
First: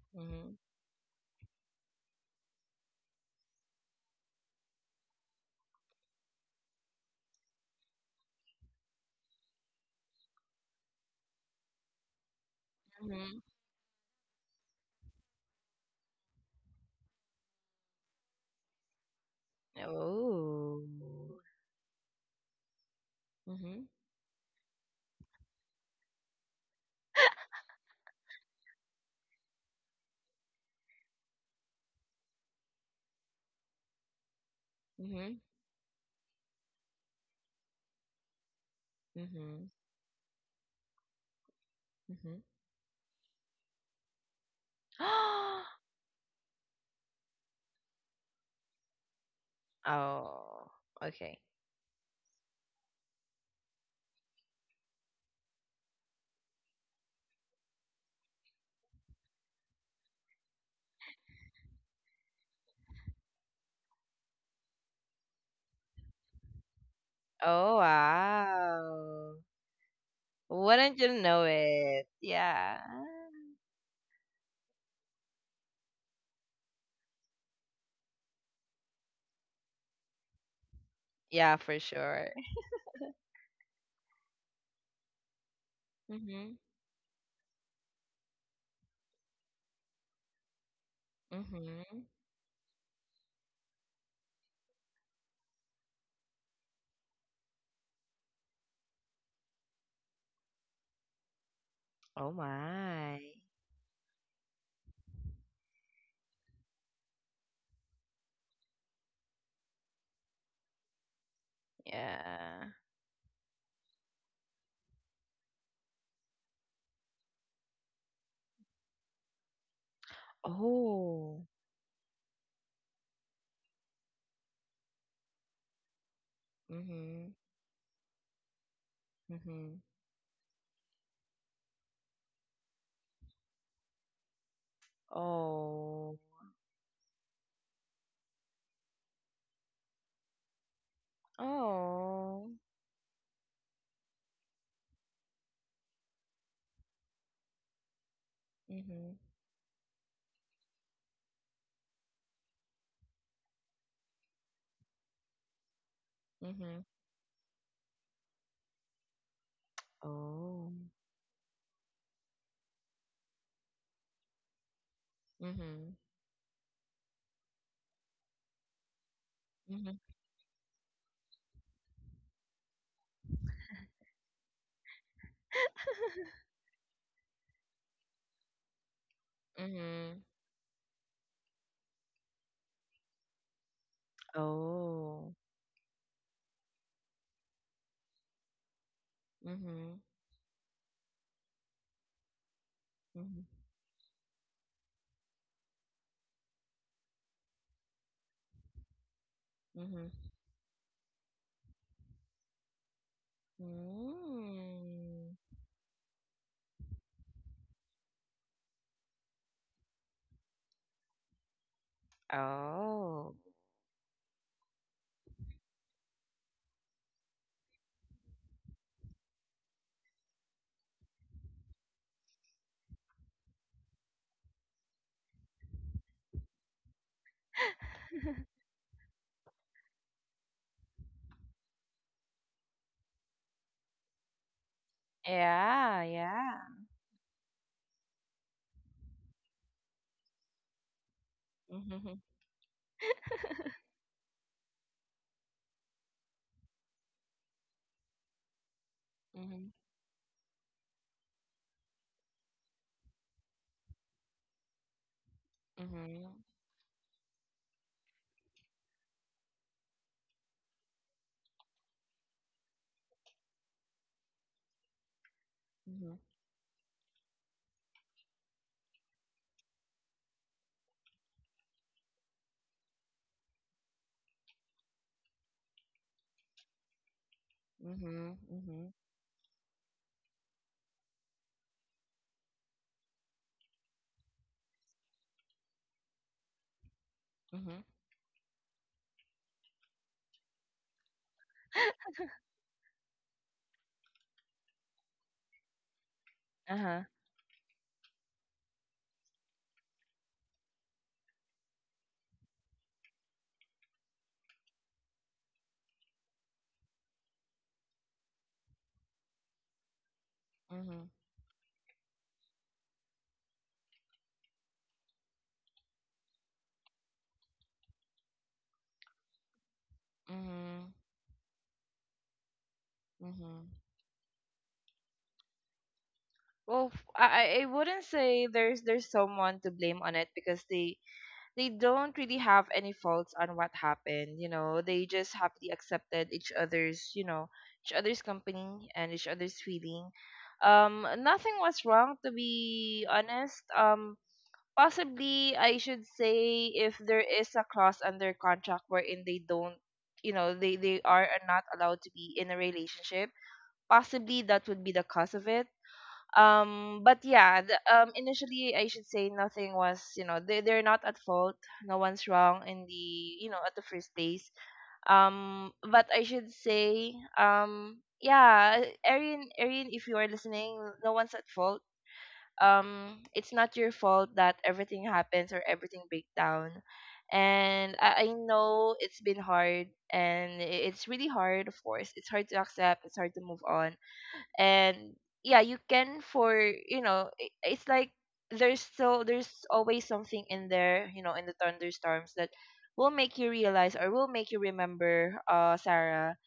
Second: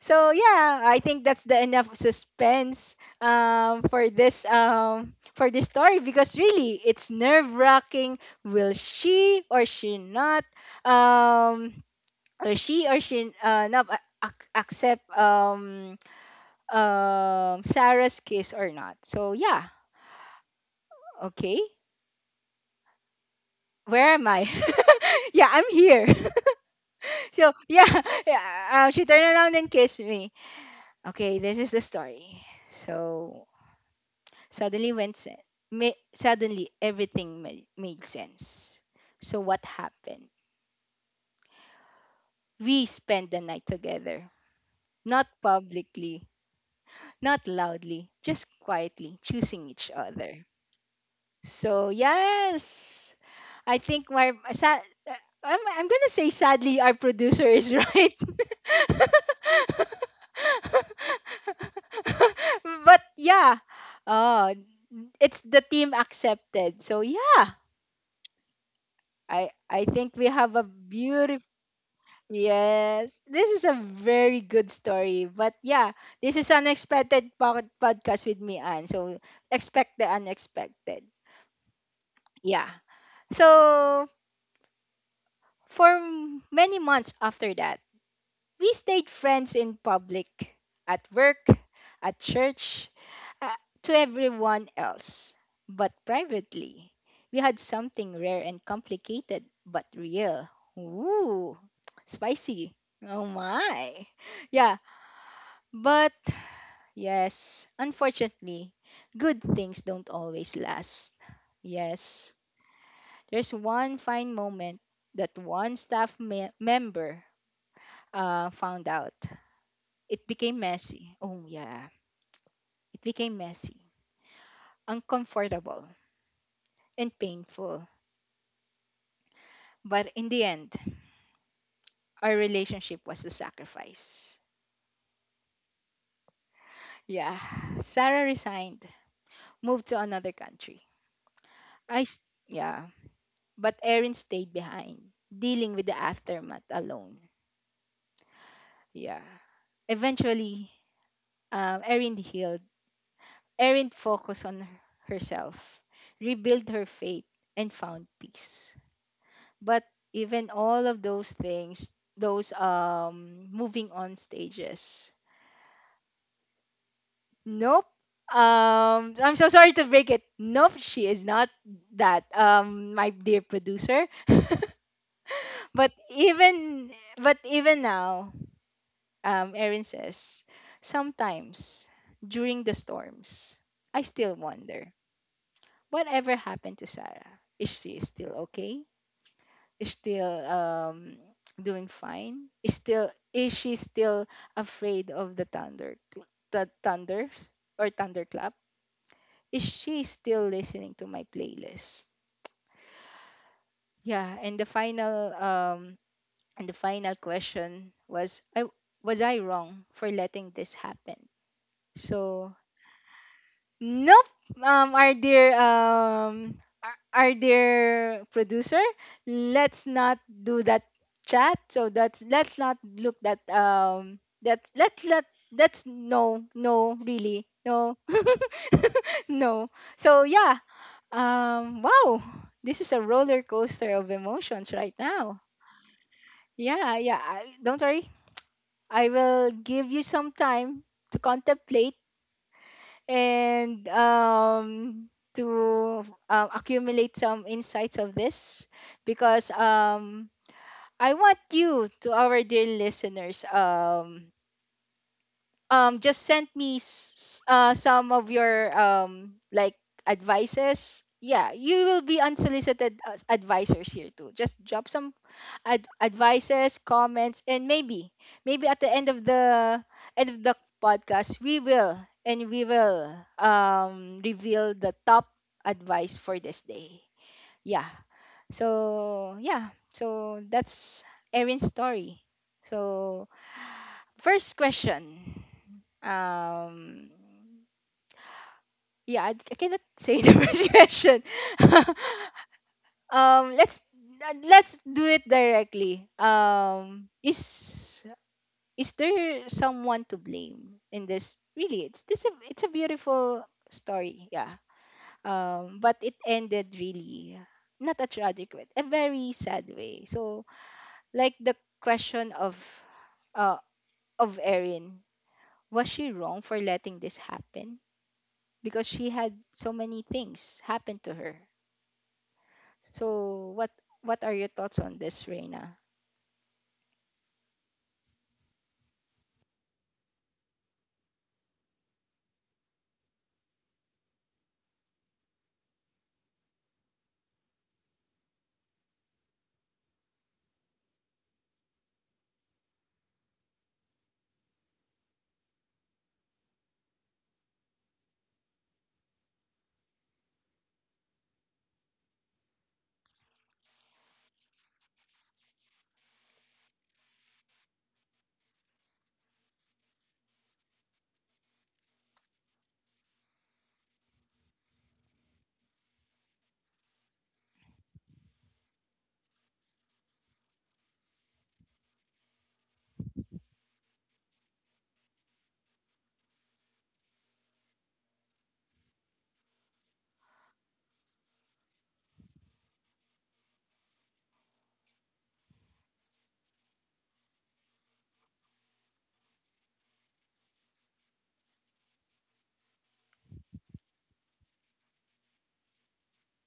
A: So
B: Mm-hmm.
A: yeah, I think that's the enough suspense, um, for this um, for this story because really it's nerve wracking, will she or she not, um will she or she,
B: Mm-hmm.
A: uh, not a- ac- accept um um Sarah's kiss or not. So yeah,
B: Oh.
A: okay,
B: Mm-hmm.
A: where am I? Yeah, I'm here. So yeah, yeah, uh, she turned around and kissed me. Okay, this is the story. So suddenly when
B: Mm-hmm.
A: se- ma- suddenly everything made, made sense. So what
B: Mm-hmm.
A: happened,
B: Mm-hmm.
A: we spent the night together, not publicly. Not loudly, just quietly choosing each other.
B: Oh, okay.
A: So, yes, I think my sa- uh, I'm, I'm gonna say sadly our producer is right. But yeah, oh, it's the team accepted. So yeah,
B: Oh, wow.
A: I I think we have a
B: Wouldn't you know
A: beautiful.
B: it? Yeah.
A: Yes, this is a very good story. But yeah, this is unexpected pod- podcast with me, Anne. So expect the unexpected.
B: Yeah, for sure.
A: Yeah. So for m-
B: Mm-hmm.
A: many months after that, we stayed friends in public, at work,
B: Mm-hmm.
A: at church, uh, to everyone else. But privately, we had something rare and complicated, but real. Ooh,
B: Oh
A: spicy.
B: my.
A: Oh my. Yeah, but, yes, unfortunately, good things don't always last. Yes,
B: Yeah.
A: there's one fine moment that one staff me- member, uh, found out. It became messy. Oh,
B: Oh.
A: yeah, it became messy, uncomfortable, and
B: Mm-hmm.
A: painful.
B: Mm-hmm.
A: But in the end, our relationship was the sacrifice.
B: Oh.
A: Yeah, Sarah resigned, moved to another country. I, s-
B: Oh.
A: yeah, but Erin stayed behind, dealing with the aftermath alone.
B: Mm-hmm.
A: Yeah. Eventually, um, Erin healed. Erin focused on her- herself, rebuilt
B: Mm-hmm.
A: her faith, and found peace. But even
B: Oh.
A: all of those things, those, um, moving on stages,
B: Mm-hmm.
A: nope. Um, I'm so sorry to
B: Mm-hmm.
A: break it. Nope, she is not that. Um, my dear producer. but even but even now, um, Erin
B: Mm-hmm.
A: says sometimes during the storms, I still wonder
B: Oh.
A: whatever happened to Sarah? Is she still okay? Is
B: Mm-hmm.
A: still, um doing fine? Is still is
B: Mm-hmm.
A: she still afraid of the thunder, the thunders or thunderclap? Is she
B: Mm-hmm.
A: still listening to my playlist? Yeah, and the final,
B: Mm.
A: um and the final question was, I was I wrong for letting this happen? So
B: Oh.
A: nope. Um, our dear um, our our dear producer, let's not do that chat. So that's let's not look that, um that let's let that's no, no really no, no. So yeah. Um. Wow. This is a roller coaster of emotions right now.
B: Yeah, yeah.
A: Yeah. Yeah. I, don't worry. I will give you some time to contemplate
B: Mm-hmm.
A: and, um to um, accumulate some insights of this because,
B: Mm-hmm.
A: um I want you to our dear listeners, um um just
B: Mm-hmm.
A: send me s- uh, some of your, um like advices. Yeah, you will be unsolicited as advisors here too. Just drop some ad-
B: Mm-hmm.
A: advices, comments, and maybe, maybe at the end of the end of the podcast, we will, and we will um, reveal the top advice for this day. Yeah.
B: Mm-hmm. Mm-hmm.
A: So yeah. So that's Erin's story. So first question. Um.
B: Mm-hmm.
A: Yeah, I, I cannot say the first question. Um. Let's let's do it directly.
B: Uh-huh.
A: Um. Is is there someone to blame in this, really, it's this a- it's a beautiful story. Yeah, um but it ended really not a tragic way, a very sad way. So,
B: Mm-hmm.
A: like the question of, uh of Erin, was she wrong for letting this happen? Because she had so many things
B: Mm-hmm.
A: happen to her. So
B: Mm-hmm.
A: what what are your thoughts on this, Reina?
B: Well, f- I I I wouldn't say there's there's someone to blame on it because they they don't really have any faults on what happened. You know, they just happily accepted each other's you know each other's company and each other's feeling. Um, nothing was wrong, to be honest. Um, possibly I should say if there is a clause under contract wherein they don't, you know, they they are not allowed to be in a relationship. Possibly that would be the cause of it, um but yeah, the, um initially I should say nothing was, you know, they, they're not at fault. No one's wrong in the, you know, at the first place. Um but I should say, um yeah, arian arian if you are listening, no one's at fault. Um, it's not your fault that everything happens or everything breaks down. And I, I know it's been hard, and i- it's really hard. Of course it's hard to accept, it's hard to move on. And yeah, you can, for, you know, i- it's like there's so there's always something in there, you know, in the thunderstorms that will make you realize or will make you remember, uh Sarah.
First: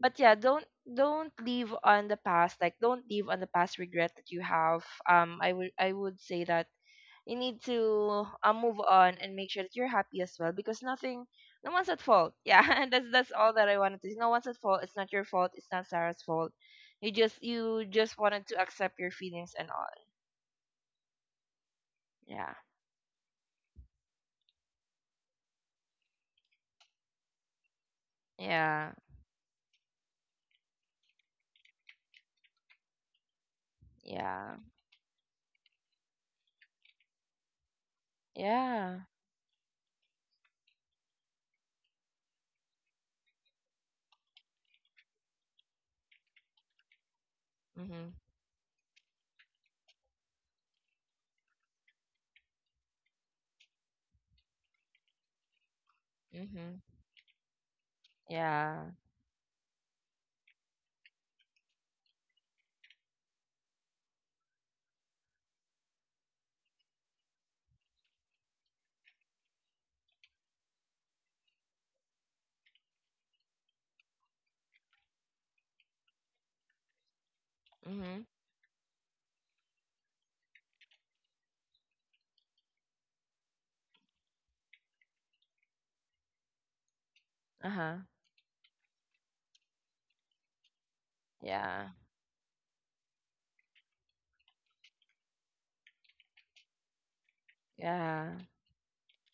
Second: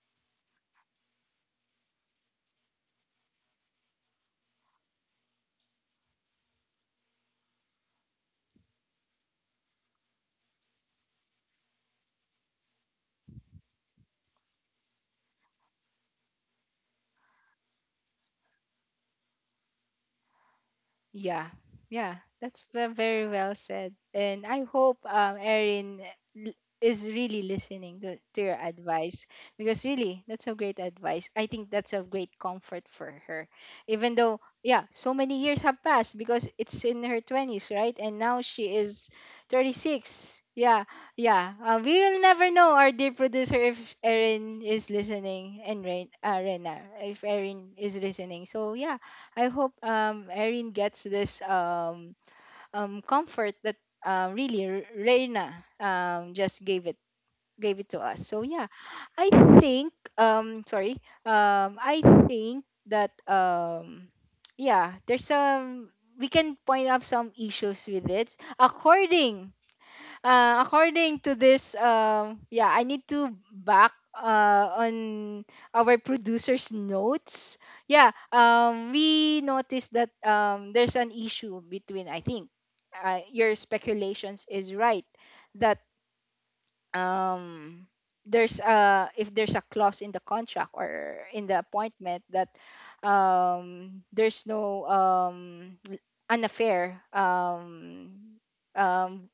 B: But yeah, don't don't live on the past, like don't live on the past regret that you have. Um, i would I would say that you need to, uh, move on and make sure that you're happy as well, because nothing, no one's at fault, yeah. And that's that's all that I wanted to say. No one's at fault, it's not your fault, it's not Sarah's fault. You just you just wanted to accept your feelings and all.
A: Yeah, yeah,
B: Yeah.
A: that's ve- very well said. And I hope, um, Erin, l- is really listening to, to your
B: Yeah.
A: advice, because really, that's a great advice. I think that's a great comfort for her, even though
B: Yeah.
A: yeah, so many years have passed because it's in her twenties, right? And now she
B: Yeah.
A: is thirty six. Yeah, yeah. Uh, we will never know, our dear producer, if Erin is listening and Ren- uh, Rena, if Erin is
B: Mhm.
A: listening. So yeah. I hope um Erin gets this um um comfort that um really R- Reina um just
B: Mhm.
A: gave it gave it to us. So yeah,
B: Yeah.
A: I think um sorry, um I think that um yeah, there's some, we can point out some issues with it according, uh, according to this, um, yeah, I need to back uh, on our producer's notes. Yeah,
B: Mhm.
A: um, we noticed that um, there's an issue between, I think, uh, your speculations is right that um,
B: Uh-huh.
A: there's a, if there's a clause in the contract or in the
B: Yeah.
A: appointment that um, there's no um, l- an affair,
B: Yeah.
A: um, um,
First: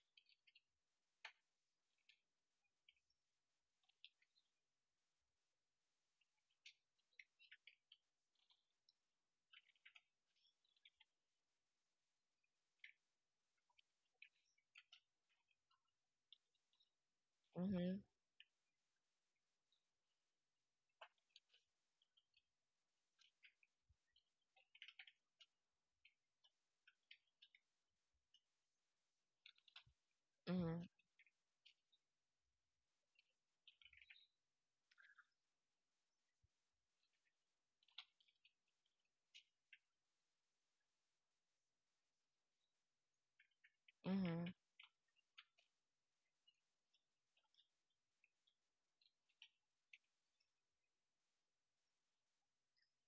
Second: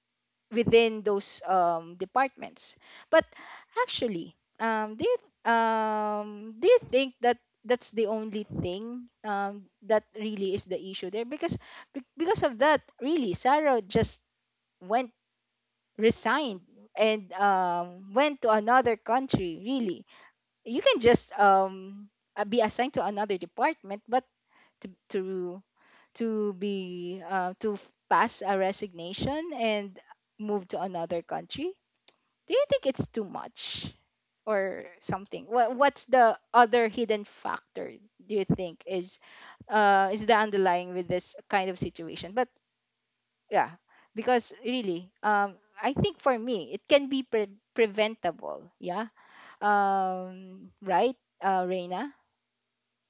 A: within those um, departments. But actually, um, do you th- um, do you think that that's the only thing um, that really is the issue there? Because be- because of that, really, Sarah just went resigned and
B: Mhm.
A: um, went to another country. Really, you can just um, uh, be assigned to another department, but to to to be uh, to f- pass a resignation and move to
B: Mhm.
A: another country. Do you think it's too much or something? What what's the other hidden factor do you think is uh is the underlying with this kind of situation? But yeah, because
B: Mhm.
A: really, um I think for me it can be pre- preventable. Yeah. Um right, uh Reina?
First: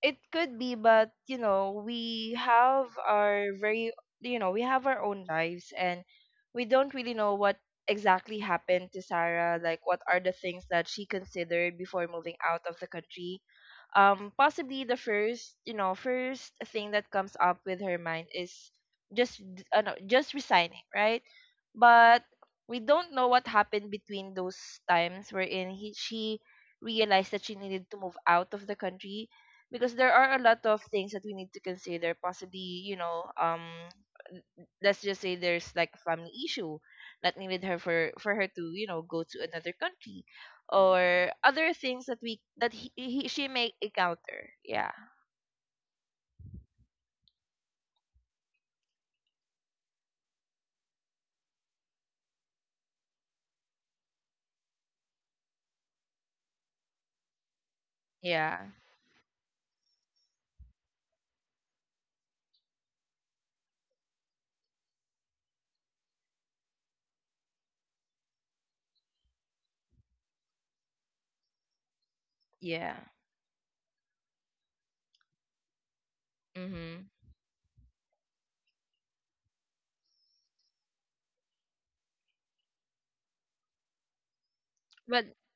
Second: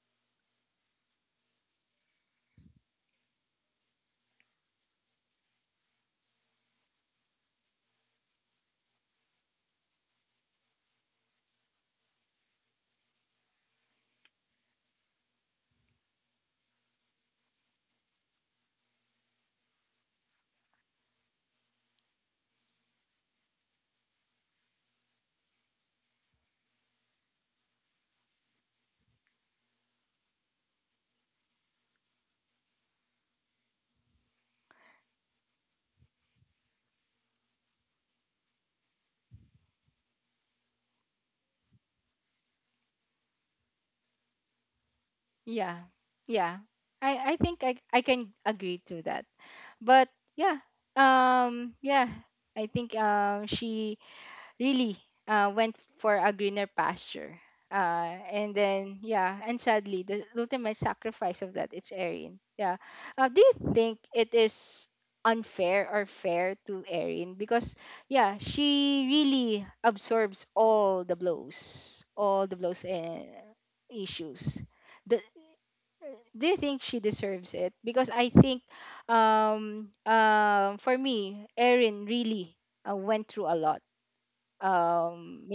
B: It could be, but you know, we have our very, you know, we have our own lives, and we don't really know what exactly happened to Sarah. Like, what are the things that she considered before moving out of the country? Um, possibly the first you know first thing that comes up with her mind is just d- uh, no, just resigning, right? But we don't know what happened between those times wherein he, she realized that she needed to move out of the country, because there are a lot of things that we need to consider. Possibly, you know, um, let's just say there's like a family issue that needed her, for for her to, you know, go to another country, or other things that we that he, he she may encounter. Yeah.
A: Yeah. Yeah. I I think I I can agree to that. But yeah, um yeah, I think um she really uh, went for a greener pasture. Uh, and
B: Yeah.
A: then yeah, and sadly, the ultimate sacrifice of that it's Erin. Yeah. Uh, do you think it is unfair or fair to Erin? Because yeah, she really absorbs all the blows, all the blows
B: Yeah.
A: and issues. The, do you think she
B: Mhm.
A: deserves it? Because I think, um, uh, for me, Erin really uh, went through a lot.
B: But
A: um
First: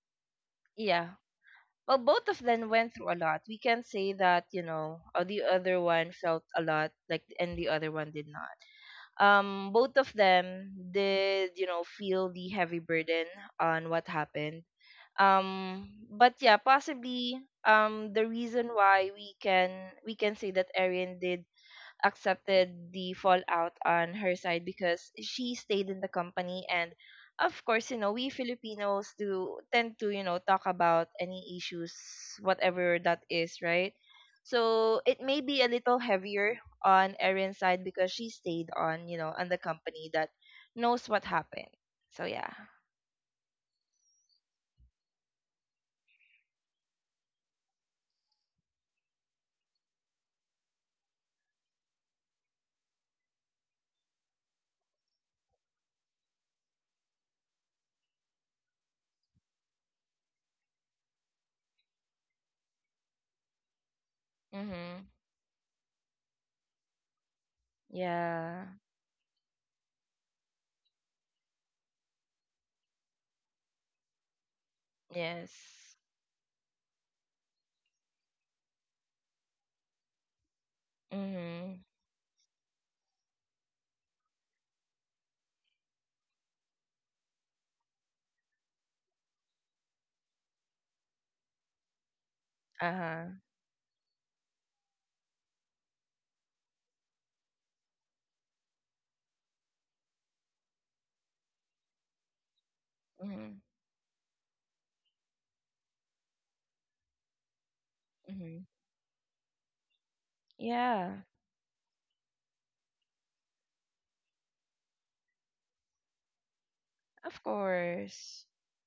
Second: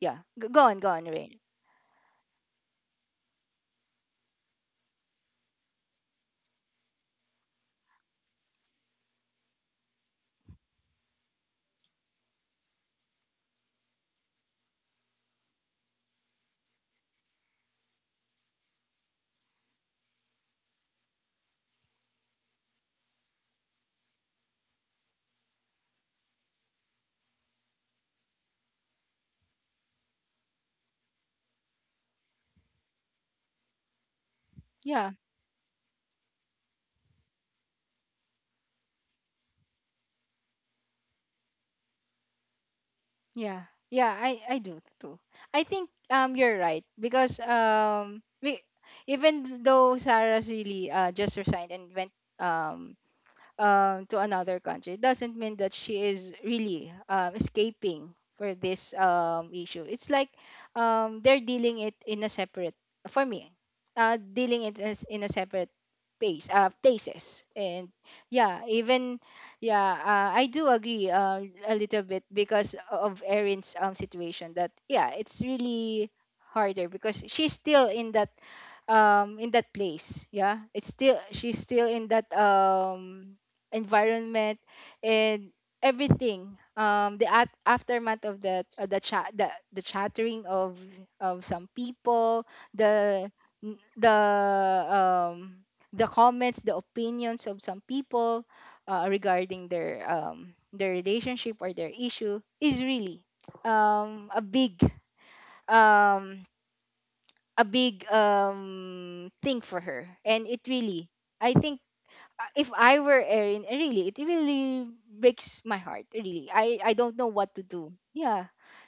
A: yeah, G- go on, go on,
B: yeah,
A: rain
B: well, both of them went through a lot. We can't say that, you know, uh, the other one felt a lot, like, and the other one did not. Um, both of them did, you know, feel the heavy burden on what happened. Um, but yeah, possibly, um, the reason why we can we can say that Erin did accepted the fallout on her side, because she stayed in the company. And of course, you know, we Filipinos do tend to, you know, talk about any issues, whatever that is, right? So
A: yeah
B: it may be a little heavier on Erin's side, because she stayed on, you know, on the company that knows what happened. So yeah.
A: Yeah, yeah, I I do too. I think um you're right because um we, even though Sarah's really uh just resigned and went um um, to another country. It doesn't mean that she is really um, escaping for this um, issue. It's like um, they're dealing it in a separate, for me, uh, dealing it as
B: Mhm.
A: in a separate pace, uh, places. And yeah,
B: Yeah.
A: even, yeah, uh, I do agree uh, a little bit because of Erin's um, situation that, yeah, it's
B: Yes.
A: really harder because she's still in that um in that place. Yeah, it's still, she's
B: Mhm.
A: still in that um environment and everything, um the at- aftermath of that, uh, the chat the, the chattering of of some people, the
B: Uh-huh.
A: n- the um the comments, the opinions of some people, uh, regarding their um their relationship or their issue is really
B: Mhm.
A: um a big um a big
B: Mhm.
A: um thing for her and it really.
B: Yeah.
A: I think, uh, if I were Erin, uh, really, it really breaks my heart, really. I i don't know
B: Of
A: what to do. Yeah,
B: course.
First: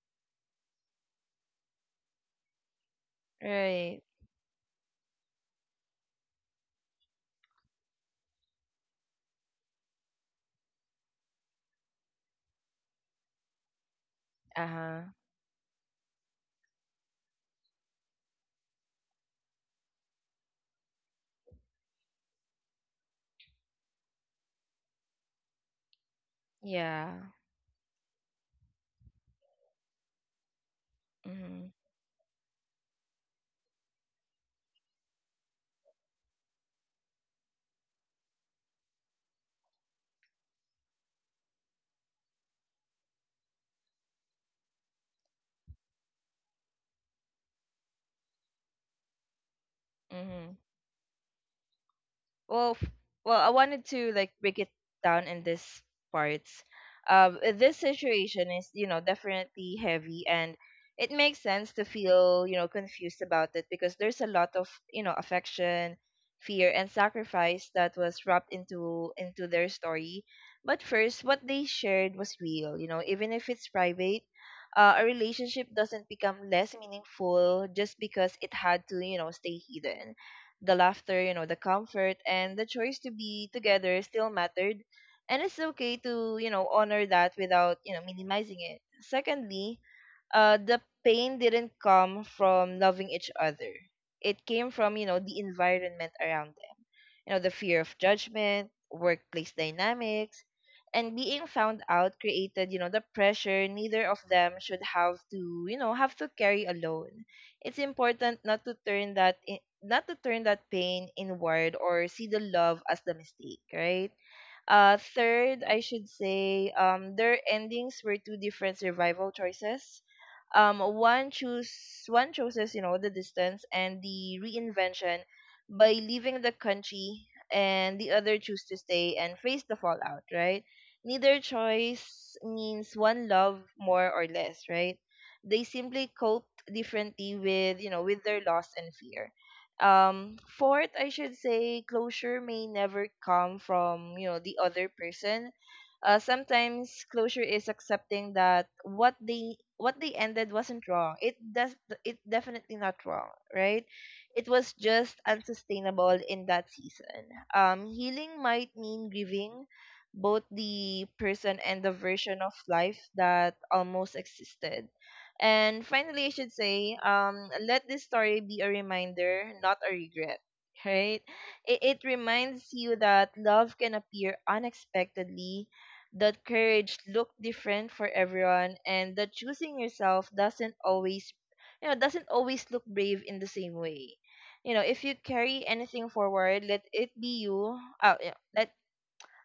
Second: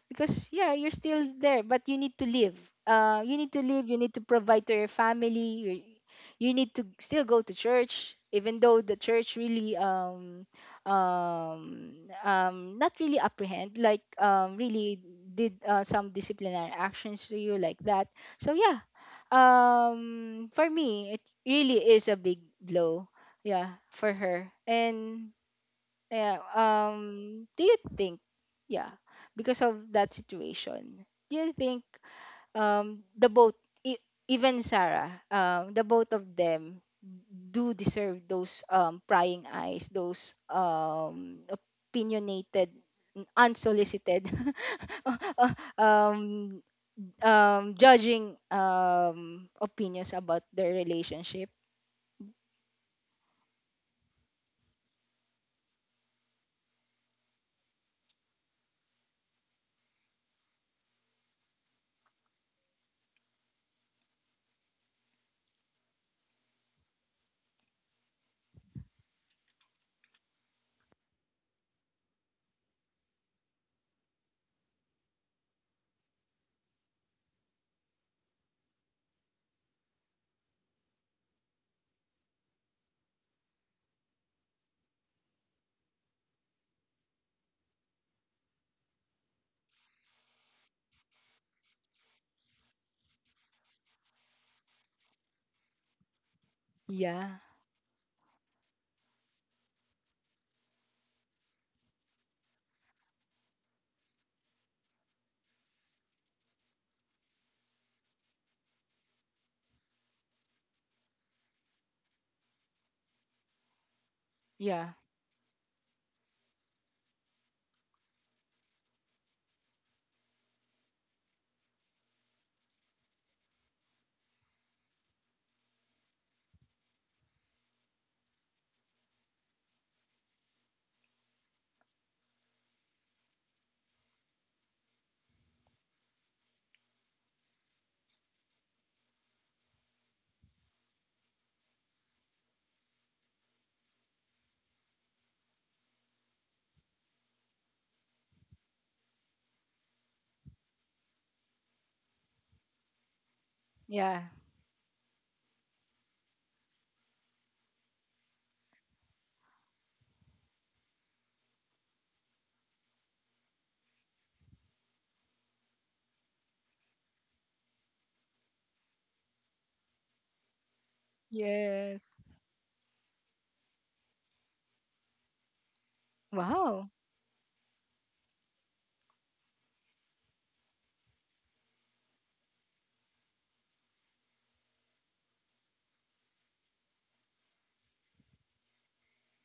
A: because yeah, you're still there, but you need to live, uh you need to live, you
B: Right.
A: need to provide to your family, you, you need to still go to church even though the church really um um um not really apprehend, like, um really
B: Uh-huh.
A: did, uh, some disciplinary actions to you like that. So yeah, um for me it really is a big blow, yeah, for her. And yeah,
B: Yeah.
A: um do you think, yeah, because of that situation, do you
B: Mhm.
A: think um the both, e- even Sarah, um the both of them do deserve those um prying eyes, those um opinionated, unsolicited um um judging um opinions about
B: Mhm.
A: their relationship?
B: Well, f- well, I wanted to like break it down in this parts. Um, uh, this situation is, you know, definitely heavy, and it makes sense to feel, you know, confused about it, because there's a lot of, you know, affection, fear, and sacrifice that was wrapped into into their story. But first, what they shared was real, you know, even if it's private. Uh, a relationship doesn't become less meaningful just because it had to, you know, stay hidden. The laughter, you know, the comfort and the choice to be together still mattered. And it's okay to, you know, honor that without, you know, minimizing it. Secondly, uh, the pain didn't come from loving each other. It came from, you know, the environment around them. You
A: Yeah.
B: know, the fear of judgment, workplace dynamics, and being found out created, you know, the pressure neither of them should have to, you know, have to carry alone. It's important not to turn that in, not to turn that pain inward, or see the love as the mistake, right?
A: Yeah.
B: Uh, third, I should say, um, their endings were two different survival choices. Um, one choose one chooses, you know, the distance and the reinvention by leaving the country, and the other choose to stay and face the fallout, right? Neither choice means one love more or less, right? They simply cope differently with, you know, with their loss and fear. Um, fourth, I should say, closure may never come from, you know, the other person. Uh, sometimes closure is accepting that what they what they ended wasn't wrong. It does, it definitely not wrong, right?
A: Yeah.
B: It was just unsustainable in that season. Um, healing might mean grieving both the person and the version of life that almost existed. And finally, I should say, um, let this story be a reminder, not a regret, right? It, it
A: Yes.
B: reminds you that love can appear unexpectedly, the
A: Wow.
B: courage look different for everyone, and the choosing yourself doesn't always, you know doesn't always look brave in the same way. You know if you carry anything forward, let it be you. Uh, yeah, let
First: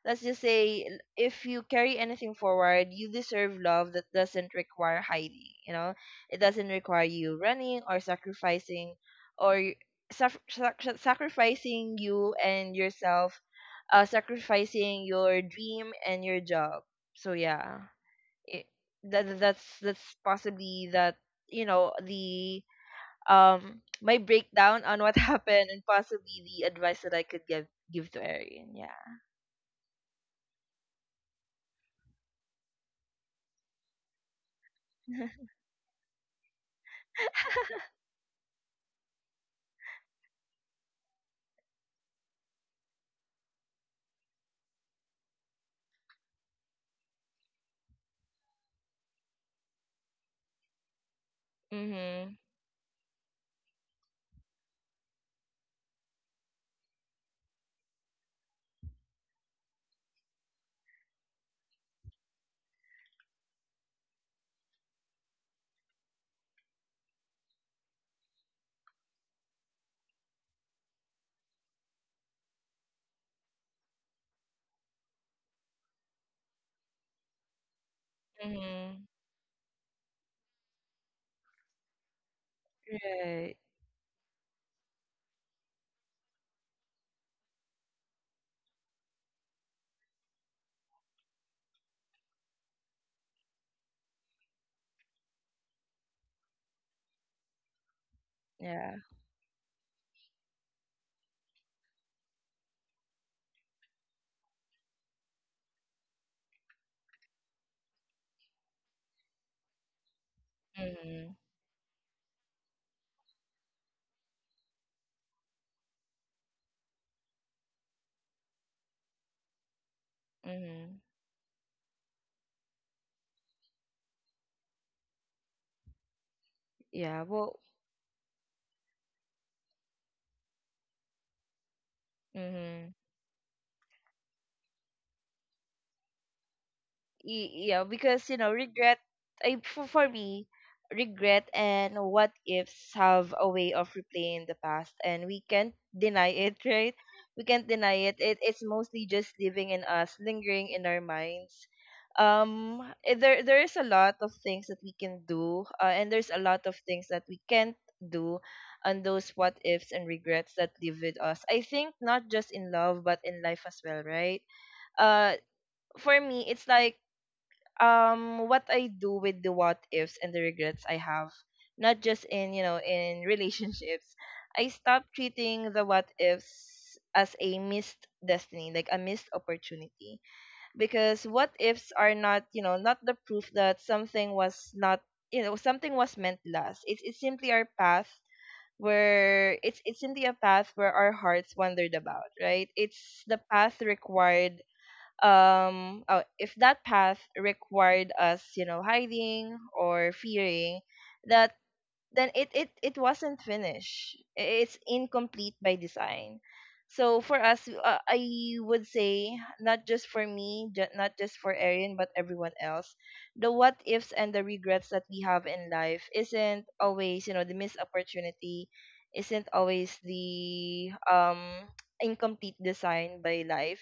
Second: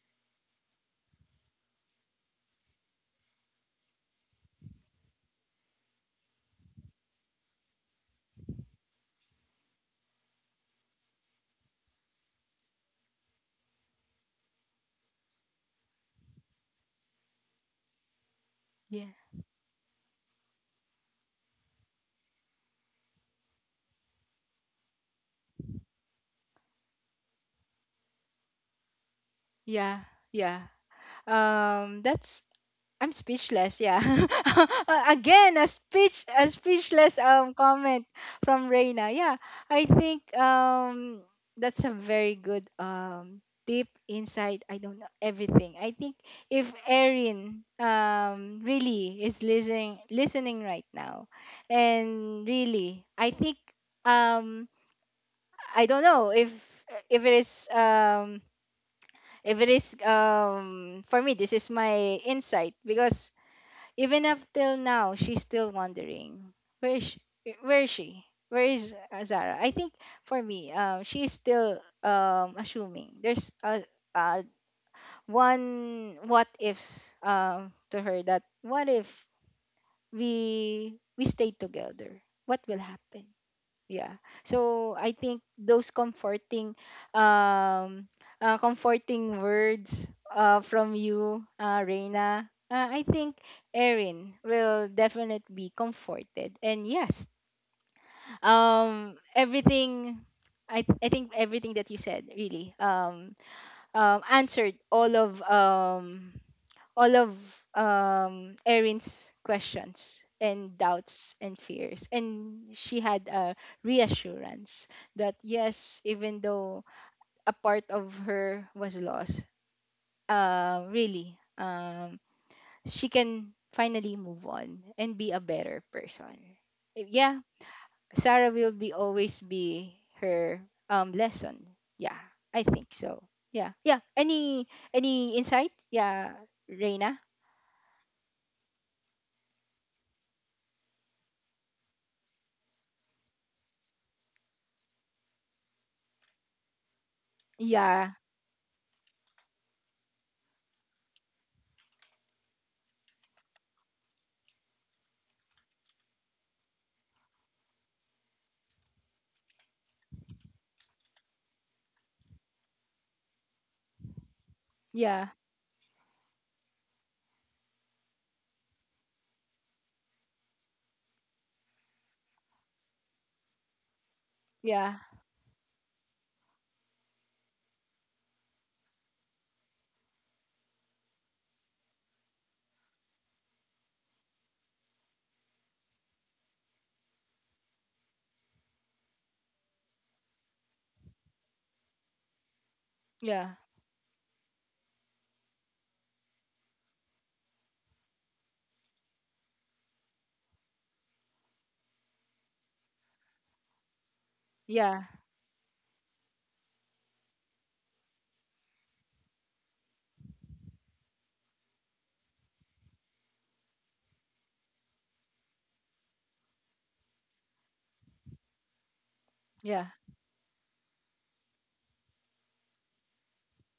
B: let's just say l- If you carry anything forward, you deserve love that doesn't require hiding you know It doesn't require you running or sacrificing or sac- sac- sacrificing you and yourself, uh, sacrificing your dream and your job. So yeah, it,
A: Yeah.
B: that that's that's possibly that. You know the um my breakdown on what happened, and possibly the advice that I could give give to Arian. Yeah.
A: Yeah. Yeah um That's, I'm speechless. Yeah. Uh, again, a speech, a speechless um comment from Reina. Yeah, I think um that's a very good um tip, insight. I don't know everything. I think if Erin um really is listening listening right now,
B: Mhm.
A: and really, I think, um I don't know if if it is um if it is um for me, this is my insight because even up till now, she's still wondering, where is she? Where is she? Where is uh, Zara? I think for me, um, she's still um assuming. There's a uh one what ifs um to her, that what if
B: Mhm.
A: we we stay together? What will happen?
B: Right.
A: Yeah. So I think those comforting um uh, comforting words uh, from you, uh, Reina, uh, I think Erin will definitely be comforted, and yes,
B: Yeah.
A: um everything. I, I think everything that you said really um, um answered all of um all of um Erin's questions and
B: Mhm.
A: doubts and fears, and she had a reassurance that yes, even though a part of her was lost, uh
B: Mhm.
A: really, um she can finally move on and be a better person.
B: Yeah.
A: Yeah.
B: Well.
A: Sarah will be always be her um lesson. Yeah, I
B: Mhm.
A: think so. Yeah, yeah, any any insight, yeah, Reina?
B: Y- yeah, because you know regret. I, for, for me, regret and what ifs have a way of replaying the past, and we can't deny it. Right, we can't deny
A: Yeah,
B: it. It it's mostly just living in us, lingering in our minds. Um eh, there there is a lot of things that we can do, uh, and there's a lot of things that we can't do, and those what ifs and regrets that live with us, I think not just in love but in life as well, right?
A: yeah.
B: uh for me, it's like, um what I do with the what ifs and the regrets I have, not just in you know in relationships. I
A: Yeah,
B: stop treating the what ifs as a missed destiny, like a missed opportunity, because what ifs are not you know not the proof that something was not you know something was meant last. It's it's simply our path where it's it's simply a path where our hearts wandered about, right? It's the
A: yeah,
B: path required. um oh, if that path required us you know hiding or fearing that, then it it it wasn't finished. It's
A: yeah,
B: incomplete by design. So for us, uh, I would say not just for me, ju- not just for Erin, but everyone else, the what ifs and the regrets that we have in life isn't always you know the missed opportunity, isn't
A: yeah,
B: always the um incomplete design by life.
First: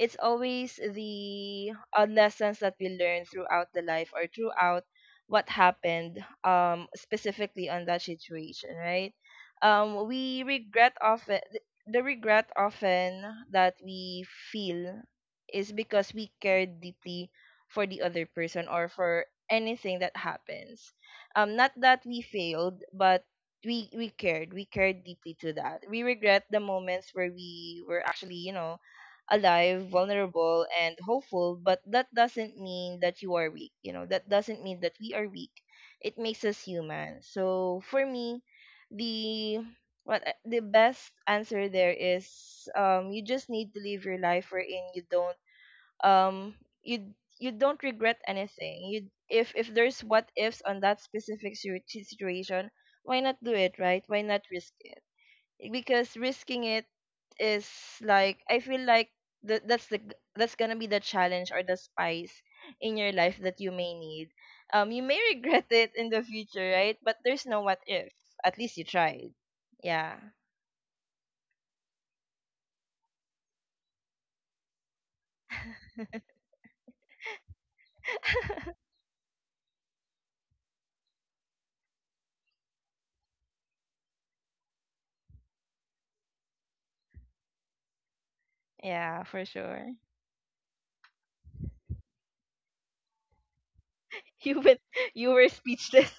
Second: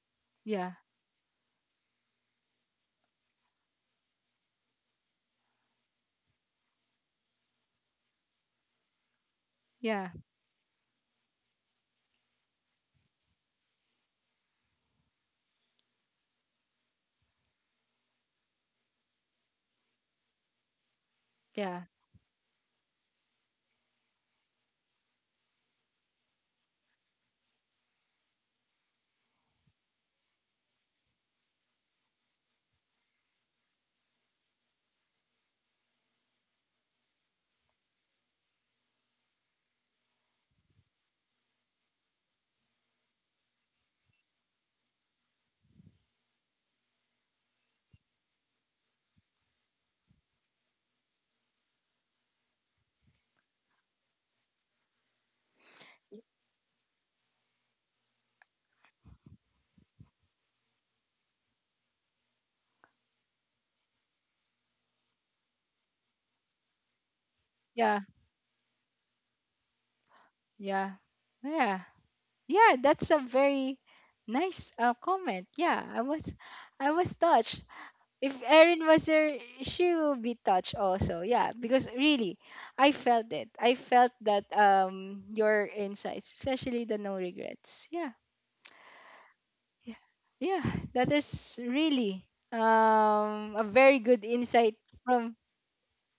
B: It's
A: yeah,
B: always the uh, lessons that we learn throughout the life, or throughout what happened um specifically on that situation, right? Um
A: yeah,
B: we regret often, the regret often that we feel, is because we cared deeply for the other person or for anything that happens. Um not
A: yeah,
B: that we failed, but we we cared, we cared deeply, to that we regret the moments where we were actually you know alive, vulnerable, and hopeful, but that doesn't mean that you are weak. You know, that doesn't mean that we are weak. It makes us human. So for me, the what I- the best answer there is, um you just need to live your life wherein you don't, um you you don't regret anything. You, if if there's what ifs on that specific situ- situation, why not do it, right? Why not risk it? Because risking it is, like, I feel like that that's the g- that's gonna be the challenge or the spice in your life that you may need. Um, you may regret it in the future, right? But there's no what
A: yeah,
B: if. At least you tried. Yeah,
A: yeah, yeah, yeah. That's a very nice uh, comment. Yeah, I was, I was touched. If Erin was there, she will be touched also. Yeah, because really, I felt it. I felt that um your insights, especially the no regrets. Yeah,
B: yeah, for sure.
A: yeah, yeah. That is really um a very good
B: You
A: insight
B: went, you
A: from.
B: were speechless.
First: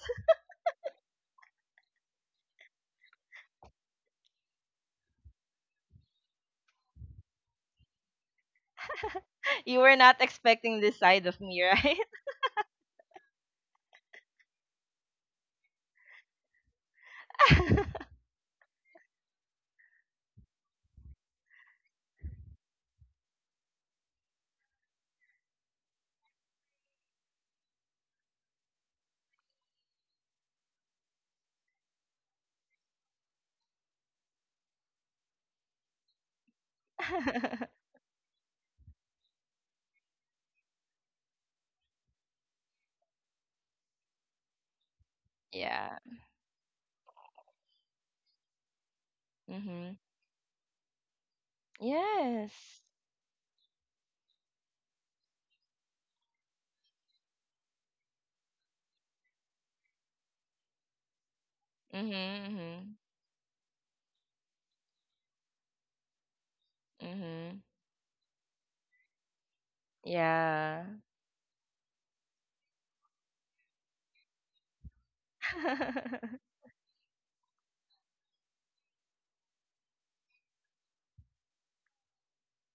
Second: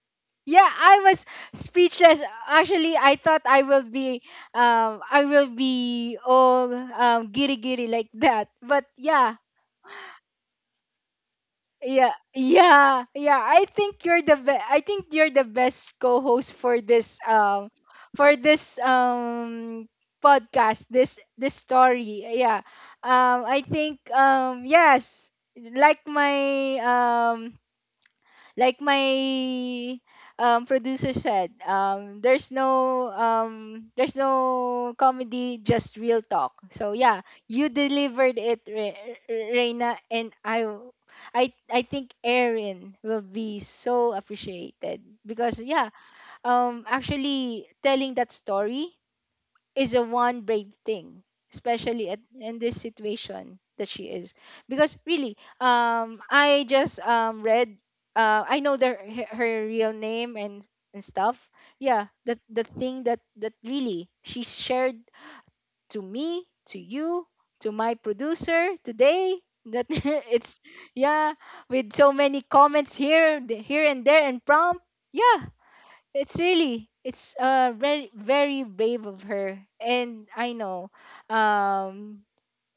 A: Yeah, I was speechless. Actually, I thought I will be, um, I will be all um, giddy, giddy like that. But yeah,
B: You were not expecting this side of me, right?
A: yeah, yeah, yeah. I think you're the best. I think you're the best co-host for this, um, for this um podcast. This this story. Yeah. Um, I think um yes, like my um like my um, producer said, um, there's no um, there's no comedy, just real talk. So yeah, you delivered it, Re- Re- reina, and i i i think Erin will be so appreciated because yeah,
B: Yeah.
A: um actually telling that story is
B: Mhm.
A: a one brave thing, especially at, in this
B: Yes.
A: situation that she is. Because really, um I just um read, uh I know their her her real name and and stuff, yeah,
B: Mhm.
A: the the
B: Mhm.
A: thing that that really she shared to me, to you,
B: Mhm.
A: to my producer today, that it's
B: Yeah.
A: yeah, with so many comments here, the- here and there and prompt. Yeah, it's really, it's uh very, very brave of her, and I know, um,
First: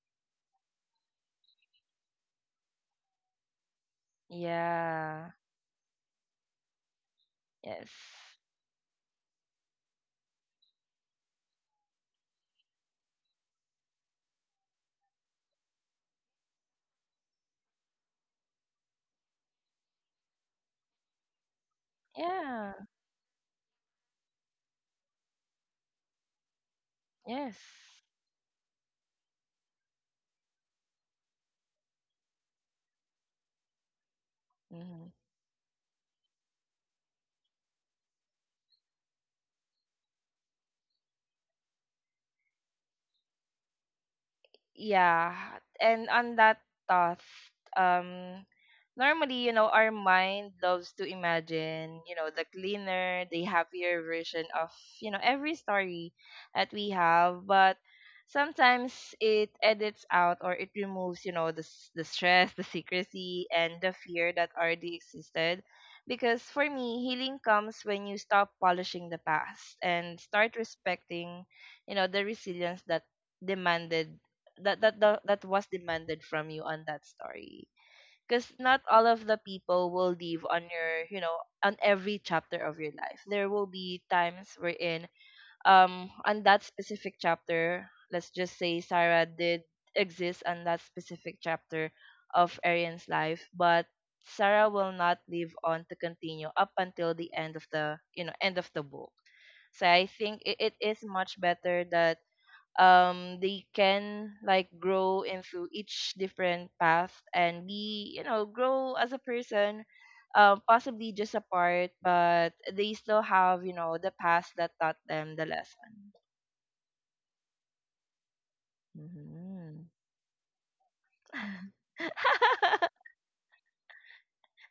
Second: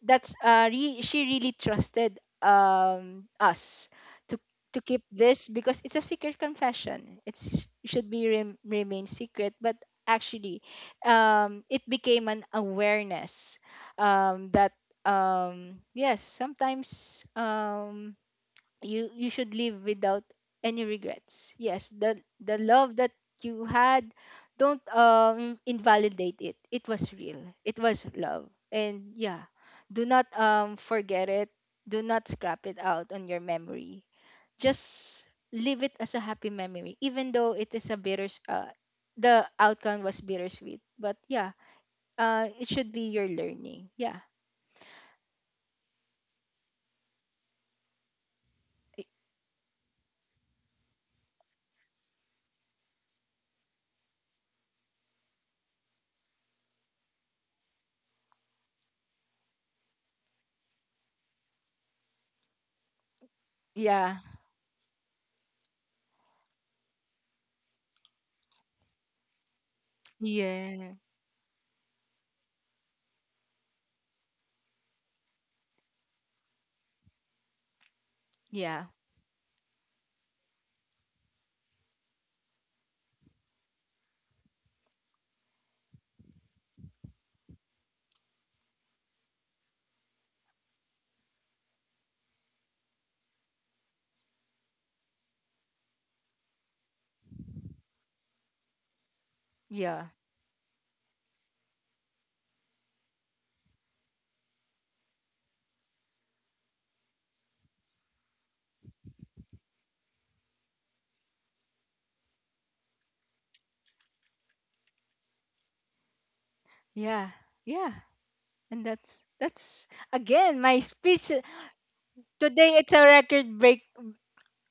A: that's uh re- she really trusted um us to to keep
B: Yeah.
A: this because it's a secret confession. It's,
B: Yes.
A: it should be rem- remain secret, but actually, um, it became an awareness, um, that um yes, sometimes um you, you should live without any regrets. Yes, the the
B: Yeah.
A: love that you had, don't um invalidate it. It was real,
B: Yes.
A: it was love, and yeah, do not um forget it. Do not scrap it out on your memory.
B: Mhm.
A: Just leave it as a happy memory, even though it is a bitter, uh, the outcome was bittersweet. But yeah, uh it should be your learning. Yeah.
B: Yeah, and on that thought, um
A: I-
B: normally you know our mind loves to imagine you know the cleaner, the happier version of you know every story that we have, but sometimes it edits out or it removes you know the, s- the stress, the secrecy, and the
A: yeah,
B: fear that already existed, because for me healing comes when you stop polishing the past and start
A: yeah,
B: respecting you know the resilience that demanded, that that the, that was demanded from you on that story, because not
A: yeah,
B: all of the people will leave on your you know on every chapter of your life. There will be times wherein, um on that specific chapter, let's just say Sarah did exist on that specific chapter of Arian's life, but Sarah will not live on to continue up until the end of the you know end of the book. So
A: yeah,
B: I think it, it is much better that um they can like grow into each different path, and be you know grow as a person, uh, possibly just apart, but they still have you know the past that taught them the lesson.
A: yeah, yeah. And that's
B: Mm-hmm.
A: that's again my speech today. It's a record break,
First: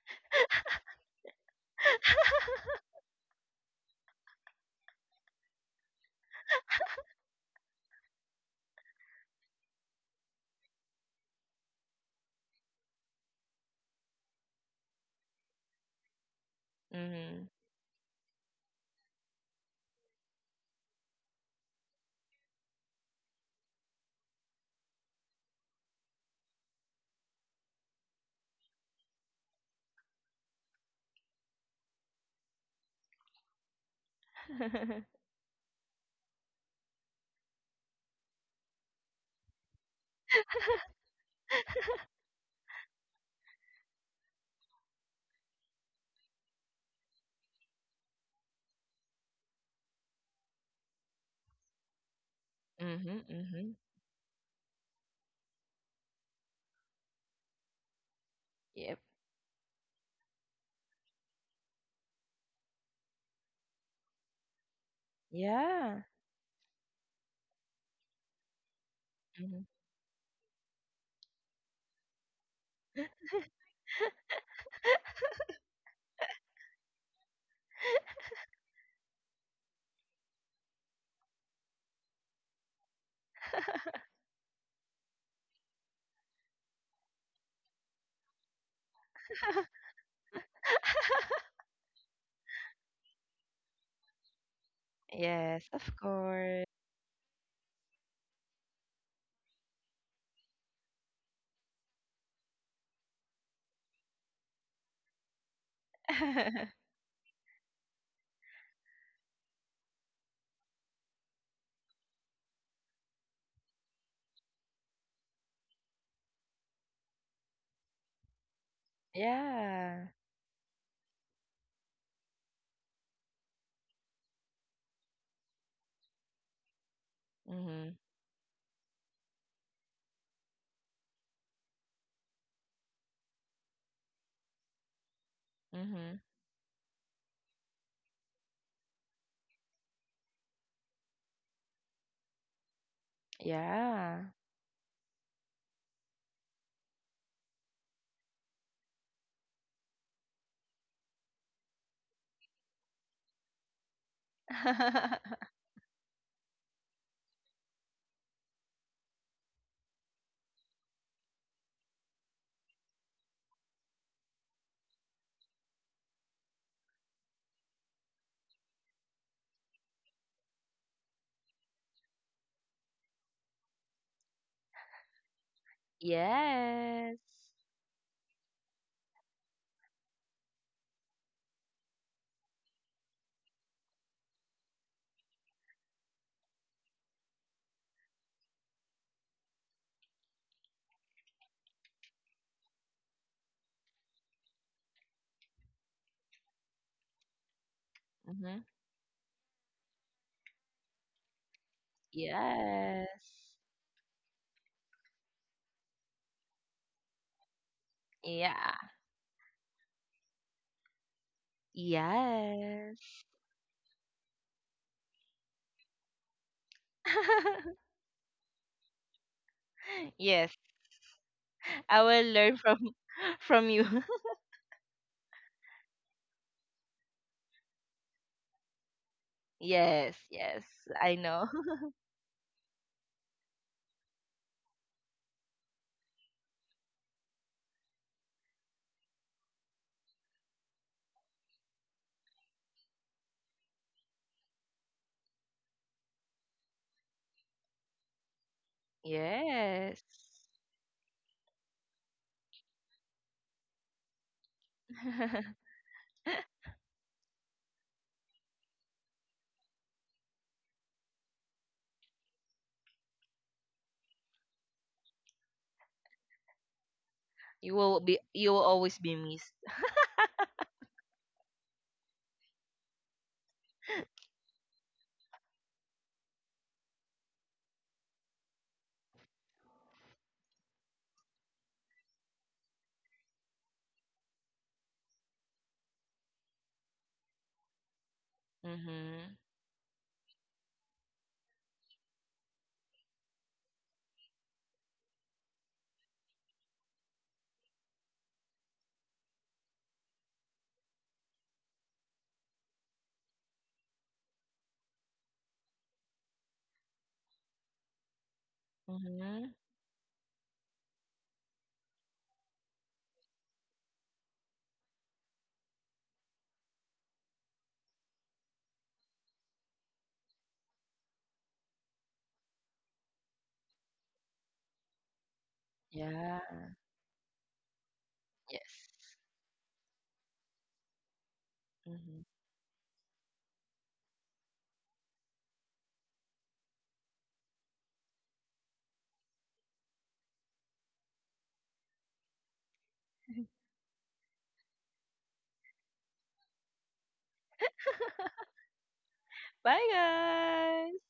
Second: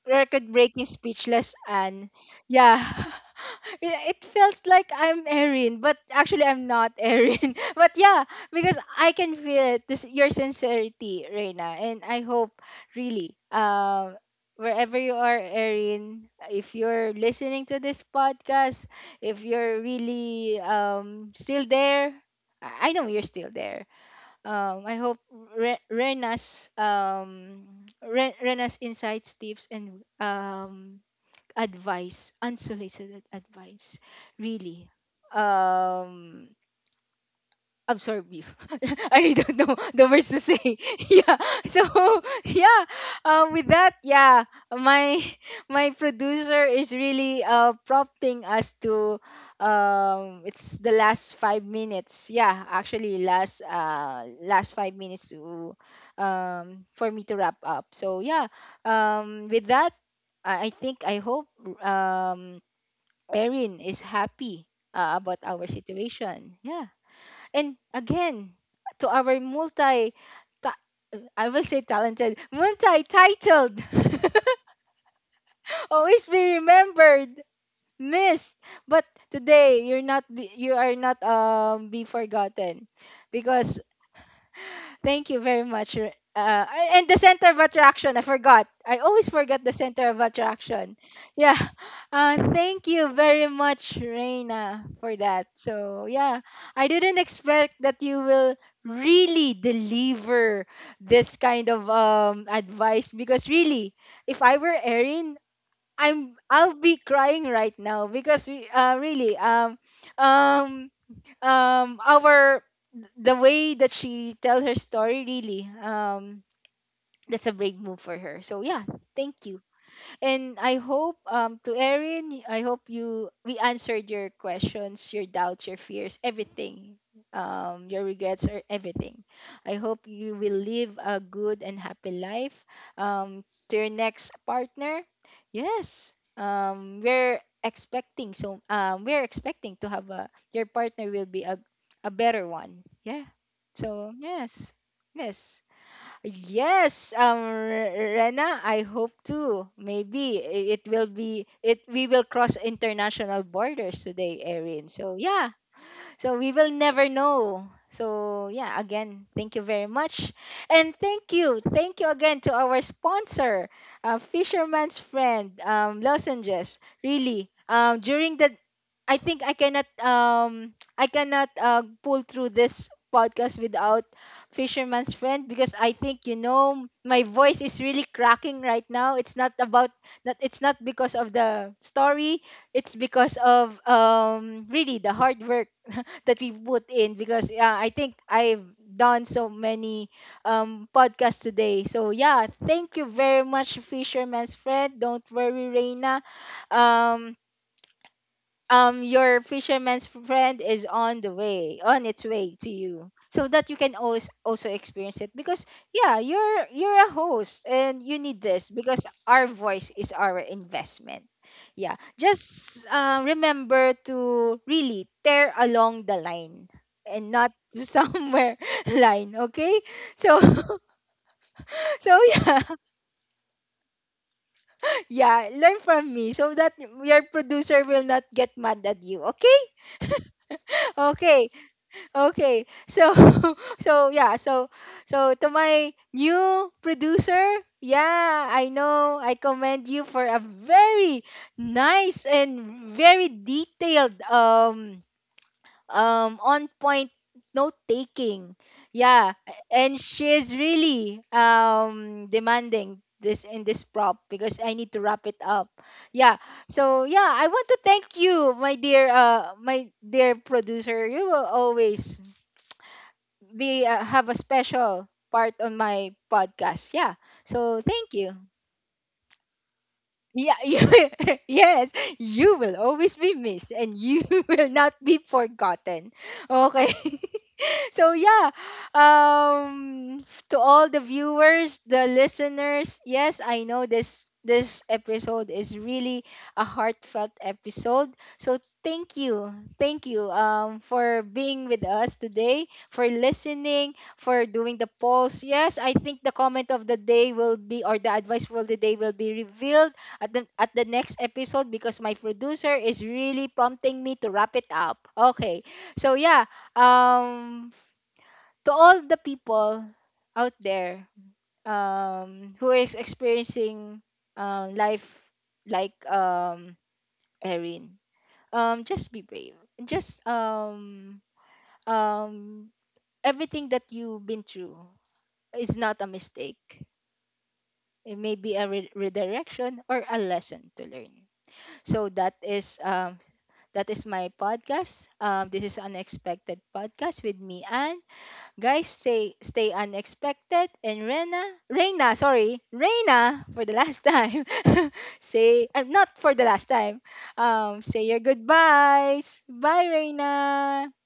A: record breaking speechless, and yeah, it, it feels like I'm Erin, but actually I'm not Erin. But yeah, because I can feel it. This your sincerity, Reina, and I hope really, um, wherever you are, Erin, if you're
B: Mm-hmm.
A: listening to this podcast, if you're really um still there, I I know you're still there, um, I hope Re- Rena's, um, Re- Rena's insights, tips, and um, advice, unsolicited advice, really um, I'm sorry, beef. I really don't know the words to say. Yeah. So yeah. Um, with that, yeah, my my producer is really uh prompting us to um it's the last five minutes. Yeah,
B: Mm-hmm.
A: actually last
B: Mm-hmm.
A: uh last five minutes to um for me to wrap up. So yeah.
B: Yep.
A: Um, with that, I I think I hope um Erin is happy, uh, about our
B: Yeah.
A: situation. Yeah. And again, to our
B: Mm-hmm.
A: multi, ta- I will say talented, multi-titled, always be remembered, missed. But today, you're not, be- you are not um be forgotten, because, thank you very much. Re- Uh, and the center of attraction, I forgot. I always forget the center of attraction. Yeah. Uh, thank you very much, Reina, for that.
B: Yes, of
A: So, yeah,
B: course.
A: I didn't expect that you will really deliver this kind of um, advice because really, if I were Erin, I'm I'll be crying right now because uh, really um um um our, the way that she tell her story really um that's a brave move for her. So yeah, thank you.
B: Yeah.
A: And I hope, um to Erin, y- I hope you, we answered your questions, your doubts, your fears, everything. Um,
B: Mm-hmm.
A: your regrets or everything. I hope you will live a good and happy life. Um, to your next partner. Yes.
B: Mm-hmm.
A: Um, we're expecting, so um we're expecting to have a your partner will be a a better one. Yeah. So
B: Yeah.
A: yes. Yes. Yes, um, R- Rena, I hope too. Maybe i- it will be it. We will cross international borders today, Erin. So yeah, so we will never know. So yeah, again, thank you very much. And thank you. Thank you again to our sponsor, uh, Fisherman's Friend, um, Lozenges. Really, um, during the, I think I cannot, um, I cannot uh, pull through this podcast without Fisherman's Friend because I think, you know,
B: Yes.
A: my voice is really cracking right now. It's not about, not, it's not because of the story. It's because of, um, really the hard work that we put in because yeah, I think I've done so many um, podcasts today. So yeah, thank you very much, Fisherman's Friend. Don't worry, Reina. Um,
B: Mm-hmm.
A: um your Fisherman's Friend is on the way, on its way to
B: Yes.
A: you so that you can also also experience it because yeah, you're you're a host and you need this
B: Yeah.
A: because our voice is our investment. Yeah, just
B: Yes.
A: uh, remember to really tear along the line and not to somewhere line, okay? So
B: Yes. I
A: so
B: will learn
A: yeah,
B: from from you.
A: yeah, learn from me so that your producer will not get mad at you, okay?
B: Yes, yes. I know.
A: Okay. Okay. So so yeah, so, so to my new producer, yeah, I know I commend you for a very nice and very detailed um um on point note taking. Yeah,
B: Yes.
A: and she is really um demanding this in this prop because I need to wrap it up. Yeah. So yeah, I want to thank you, my dear uh my dear producer. You will always, they uh, have a special part on my podcast. Yeah.
B: You
A: So
B: will
A: thank
B: be
A: you.
B: you will always be missed.
A: Yeah, you, yes, you will always be missed and you will not be forgotten. Okay. So yeah, um to all the viewers, the listeners, yes, I know this this episode is really a heartfelt episode, so thank
B: Mm-hmm.
A: you, thank you um for being with us today, for listening, for doing the polls. Yes, I think the comment of the day will be, or the advice for the day will be revealed at the, at the next episode because my producer is really prompting me to wrap it up, okay? So yeah, um to all the
B: Mm-hmm.
A: people out there, um, who is experiencing um, life like um, Erin, um, just be brave. Just um, um, everything that you've been through is not a
B: Yeah.
A: mistake. It may be a
B: Yes.
A: re- redirection or a lesson to learn. So
B: Mm-hmm.
A: that is um, that is my podcast. Um, this is Unexpected Podcast with me, Anne. Guys, say, stay unexpected. And Rena, Reina, sorry, Reina for the last time. Say, uh, not for the last time. Um, say your goodbyes.
B: Bye,
A: Bye, Reina.
B: guys.